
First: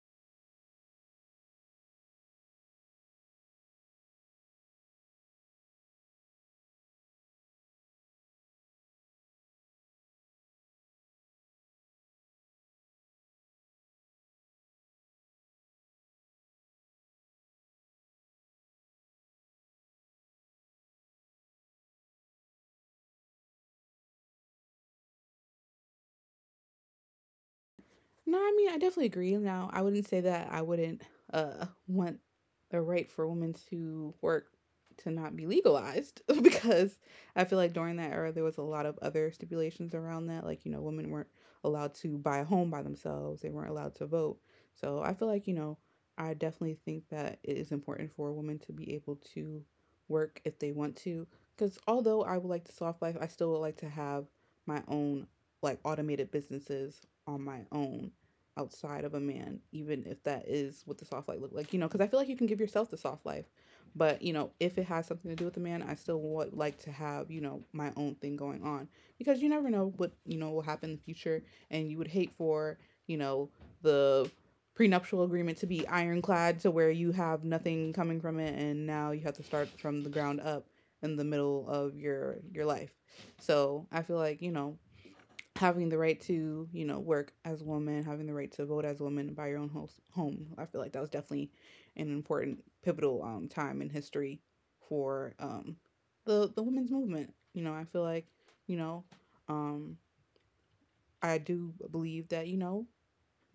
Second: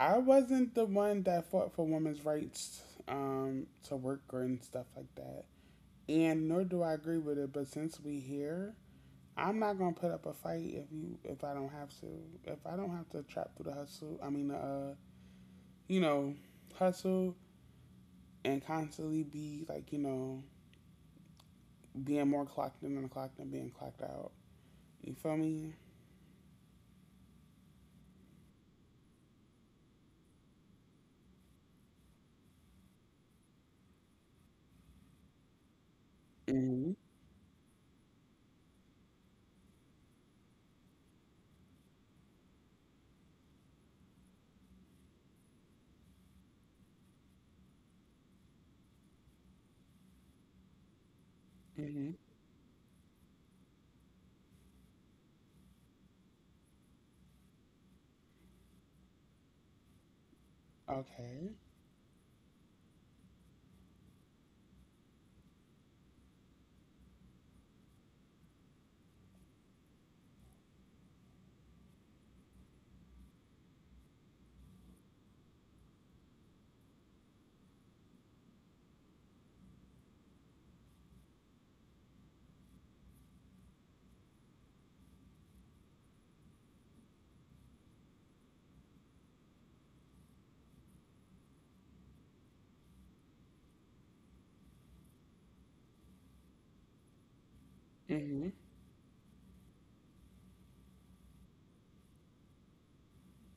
S1: I wasn't the one that fought for women's rights um, to work or and stuff like that. And nor do I agree with it, but since we here, I'm not gonna put up a fight if you if I don't have to. If I don't have to trap through the hustle, I mean, uh, you know, hustle and constantly be like, you know, being more clocked in than clocked and being clocked out. You feel me?
S2: No, I mean, I definitely agree. Now, I wouldn't say that I wouldn't uh want the right for women to work to not be legalized
S1: Mhm.
S2: because I feel like during that era there was a lot of other stipulations around that. Like, you know, women weren't allowed to buy a home by themselves, they weren't allowed to vote. So I feel like, you know, I definitely think that it is important for women to be able to work if they want to. Because
S1: Mhm.
S2: although I would like the soft life, I still would like to have my own like automated businesses on my own outside of a man, even if that is what the soft life look
S1: Okay.
S2: like, you know, because I feel like you can give yourself the soft life. But, you know, if it has something to do with a man, I still would like to have, you know, my own thing going on because you never know what, you know, will happen in the future. And you would hate for, you know, the prenuptial agreement to be ironclad to where you have nothing coming from it and now you have to start from the ground up in the middle of your your life. So, I feel like, you know, having the right to you know work as a woman, having the right to vote as a woman and buy your own house, home. I feel like that was definitely an important pivotal um, time in history for um, the the women's movement, you know. I feel like
S1: Mhm.
S2: you know um, I do believe that you know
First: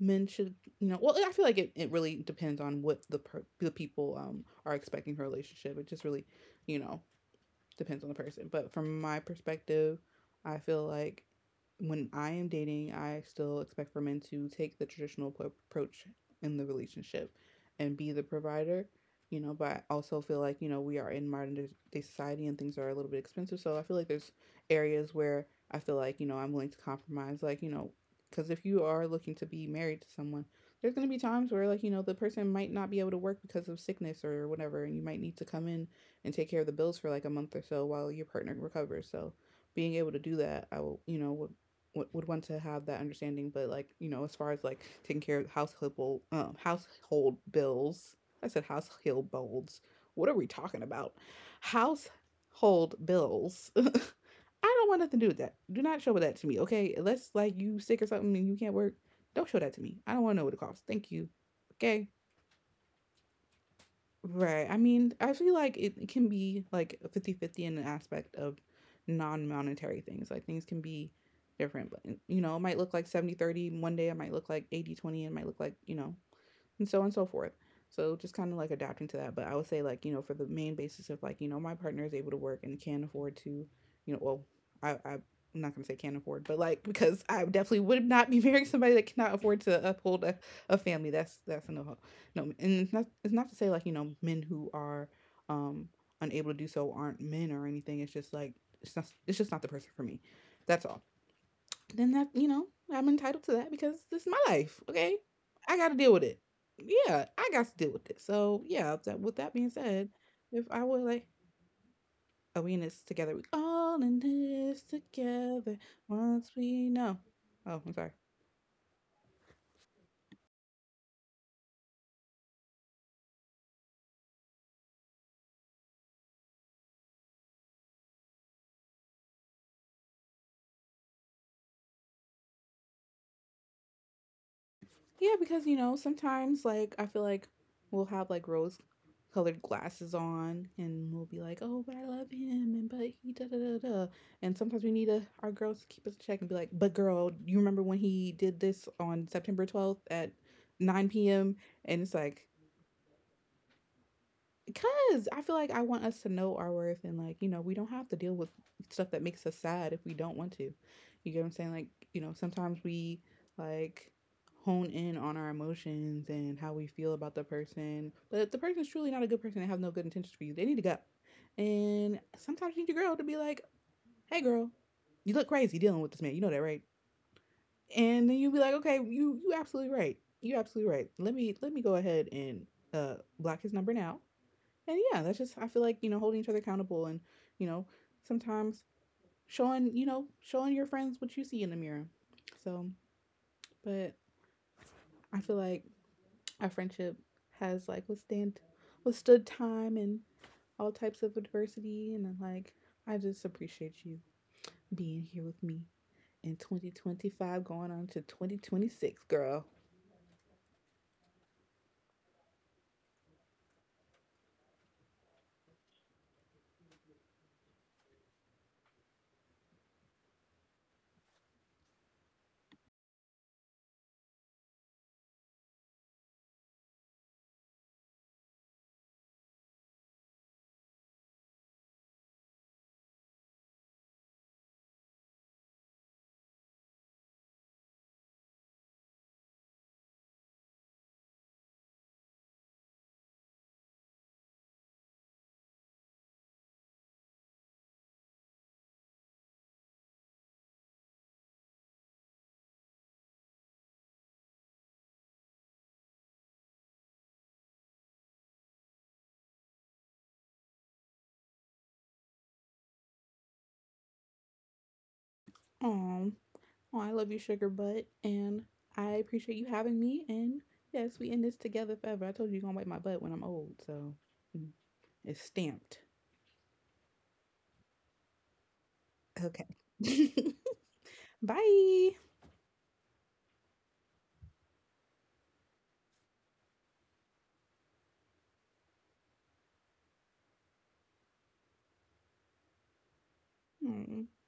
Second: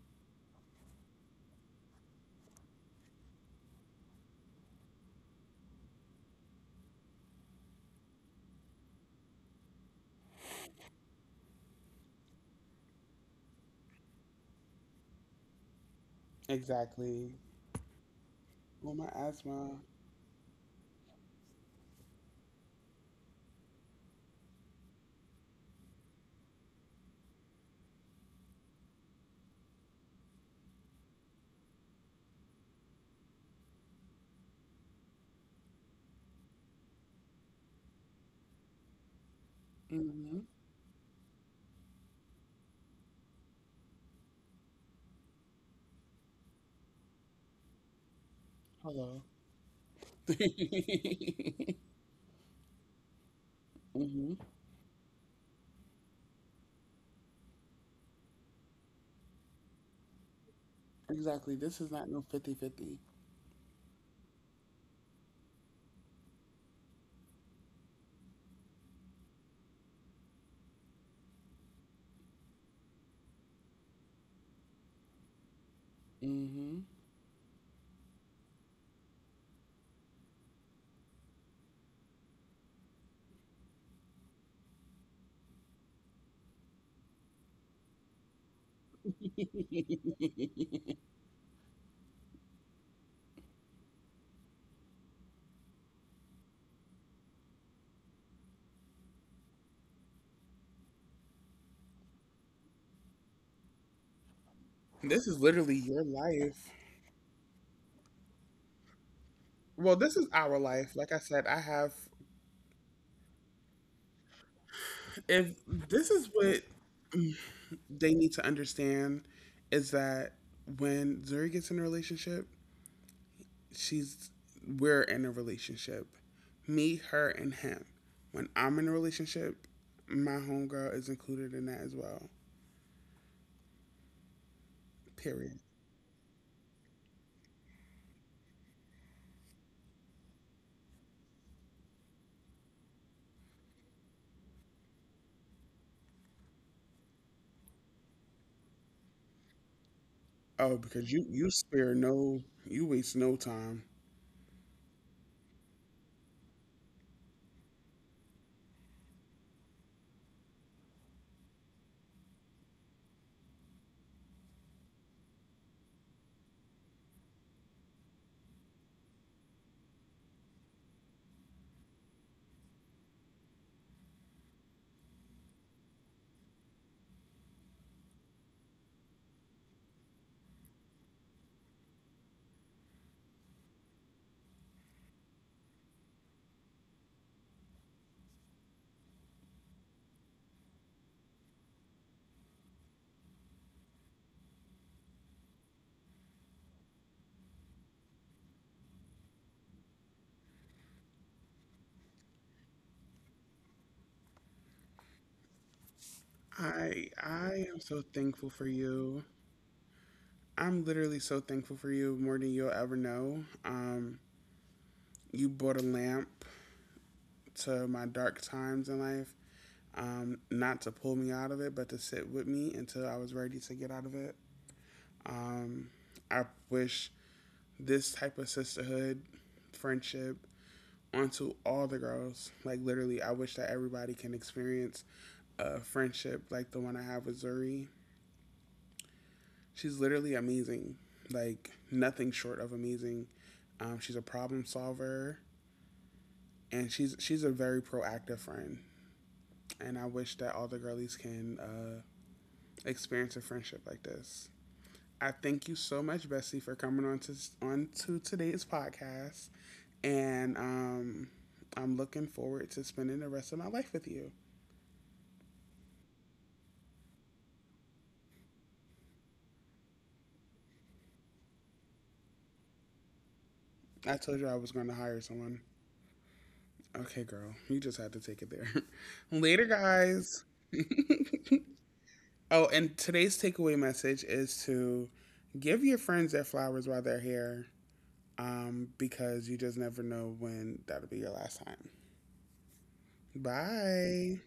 S2: men should you know well I feel like it, it really depends on what the per- the people um, are expecting for a relationship. It just really you know depends on the person. But from my perspective, I feel like when I am dating, I still expect for men to take the traditional po- approach in the
S1: Exactly.
S2: relationship and be the provider,
S1: Well, my
S2: you know. But
S1: asthma.
S2: I also feel like, you know, we are in modern day society and things are a little bit expensive. So I feel like there's areas where I feel like, you know, I'm willing to compromise. Like, you know, because if you are looking to be married to someone, there's going to be times where, like, you know, the person might not be able to work because of sickness or whatever, and you might need to come in and take care of the bills for like a month or so while your partner recovers. So being able to do
S1: Mhm.
S2: that, I will, you know, would would, would want to have that understanding. But like, you know, as far as like taking care of household well, um, household bills, I said
S1: Hello.
S2: household bills. What are we talking about? Household bills. I
S1: hmm
S2: don't want nothing to do with that. Do not show that to me, okay? Unless like you sick or something and you can't work, don't show that to me. I don't want to know what it costs. Thank you.
S1: Exactly. This is not
S2: Okay.
S1: no fifty-fifty.
S2: Right. I mean, I feel like it, it can be like fifty-fifty in an aspect of non-monetary things. Like things can be different, but you know, it might look like seventy-thirty one day, it might look like eighty-twenty, it might look like, you know,
S1: fifty. Hmm
S2: and so on and so forth. So just kind of like adapting to that. But I would say like, you know, for the main basis of like, you know, my partner is able to work and can afford to, you know, well, I, I am not gonna say can afford, but like because I definitely would not be marrying somebody that cannot afford to uphold a, a family. That's that's a no no. And it's not, it's not to say like you know men who are um unable to do so aren't men or anything. It's just like it's not it's just not the person for me. That's all. Then that you know I'm entitled to that because this is my life. Okay,
S1: This is literally
S2: I got to
S1: your
S2: deal with it.
S1: life.
S2: Yeah, I got to deal with it. So yeah, that, with that being
S1: Well,
S2: said,
S1: this is our
S2: if I
S1: life.
S2: were
S1: Like I
S2: like,
S1: said, I have.
S2: are we in this together? We all in this
S1: If
S2: together.
S1: this is
S2: Once
S1: what
S2: we know. Oh, I'm
S1: they
S2: sorry.
S1: need to understand, is that when Zuri gets in a relationship, she's we're in a relationship. Me, her, and him. When I'm in a relationship, my homegirl is included in that as well.
S2: Yeah,
S1: Period.
S2: because you know, sometimes like I feel like we'll have like rose colored glasses on and we'll be like, "Oh, but I love him and but he da da da da." And sometimes we need a, our girls to keep us in check and be like, "But girl, you remember when he did this on September twelfth at
S1: Oh, because you
S2: 9
S1: you
S2: p.m.?"
S1: spare
S2: And it's
S1: no,
S2: like,
S1: you waste no time.
S2: because I feel like I want us to know our worth and, like, you know, we don't have to deal with stuff that makes us sad if we don't want to. You get what I'm saying? Like, you know, sometimes we like hone in on our emotions and how we feel about the person. But if the person is truly not a good person and have no good intentions for you, they need to go. And sometimes you need your girl to be like, hey, girl, you look crazy dealing with this man. You know that, right? And then you'll be like, okay, you you absolutely right. You absolutely right. Let me let me go ahead and uh block his number now, and yeah, that's just I feel like, you know, holding each other accountable and, you know, sometimes showing, you know, showing your friends what you see in the mirror. So, but I feel like our friendship has like withstand withstood time and all types of adversity, and I'm like I just appreciate you being here with me in
S1: I
S2: twenty twenty-five
S1: I am
S2: going
S1: so
S2: on to
S1: thankful for
S2: twenty twenty-six,
S1: you.
S2: girl.
S1: I'm literally so thankful for you more than you'll ever know. Um, you brought a lamp to my dark times in life. Um, not to pull me out of it, but to sit with me until I was ready to get out of it. Um, I wish this type of sisterhood, friendship, onto all the girls. Like literally, I wish that everybody can experience a friendship like the one I have with Zuri. She's literally amazing, like nothing short of amazing. Um, she's a problem solver, and she's she's a very proactive friend. And I wish that all the girlies can uh, experience a friendship like this. I thank you so much, Bessie, for coming on to on to today's podcast, and um, I'm looking forward to spending the rest of my life with you.
S2: Oh, oh, I love you, sugar butt, and I appreciate you having me. And yes, we in this together forever. I told you you're gonna wipe my butt when I'm old, so
S1: I told you I
S2: mm,
S1: was going to hire
S2: it's
S1: someone.
S2: stamped.
S1: Okay, girl. You just had to take it there.
S2: Okay.
S1: Later, guys.
S2: Bye.
S1: Oh, and today's takeaway message is to give your friends their flowers while they're here um, because you just never know when that'll be your last time.
S2: Mm,
S1: Bye.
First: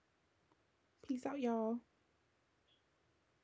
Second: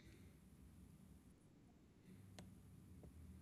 S2: peace out, y'all.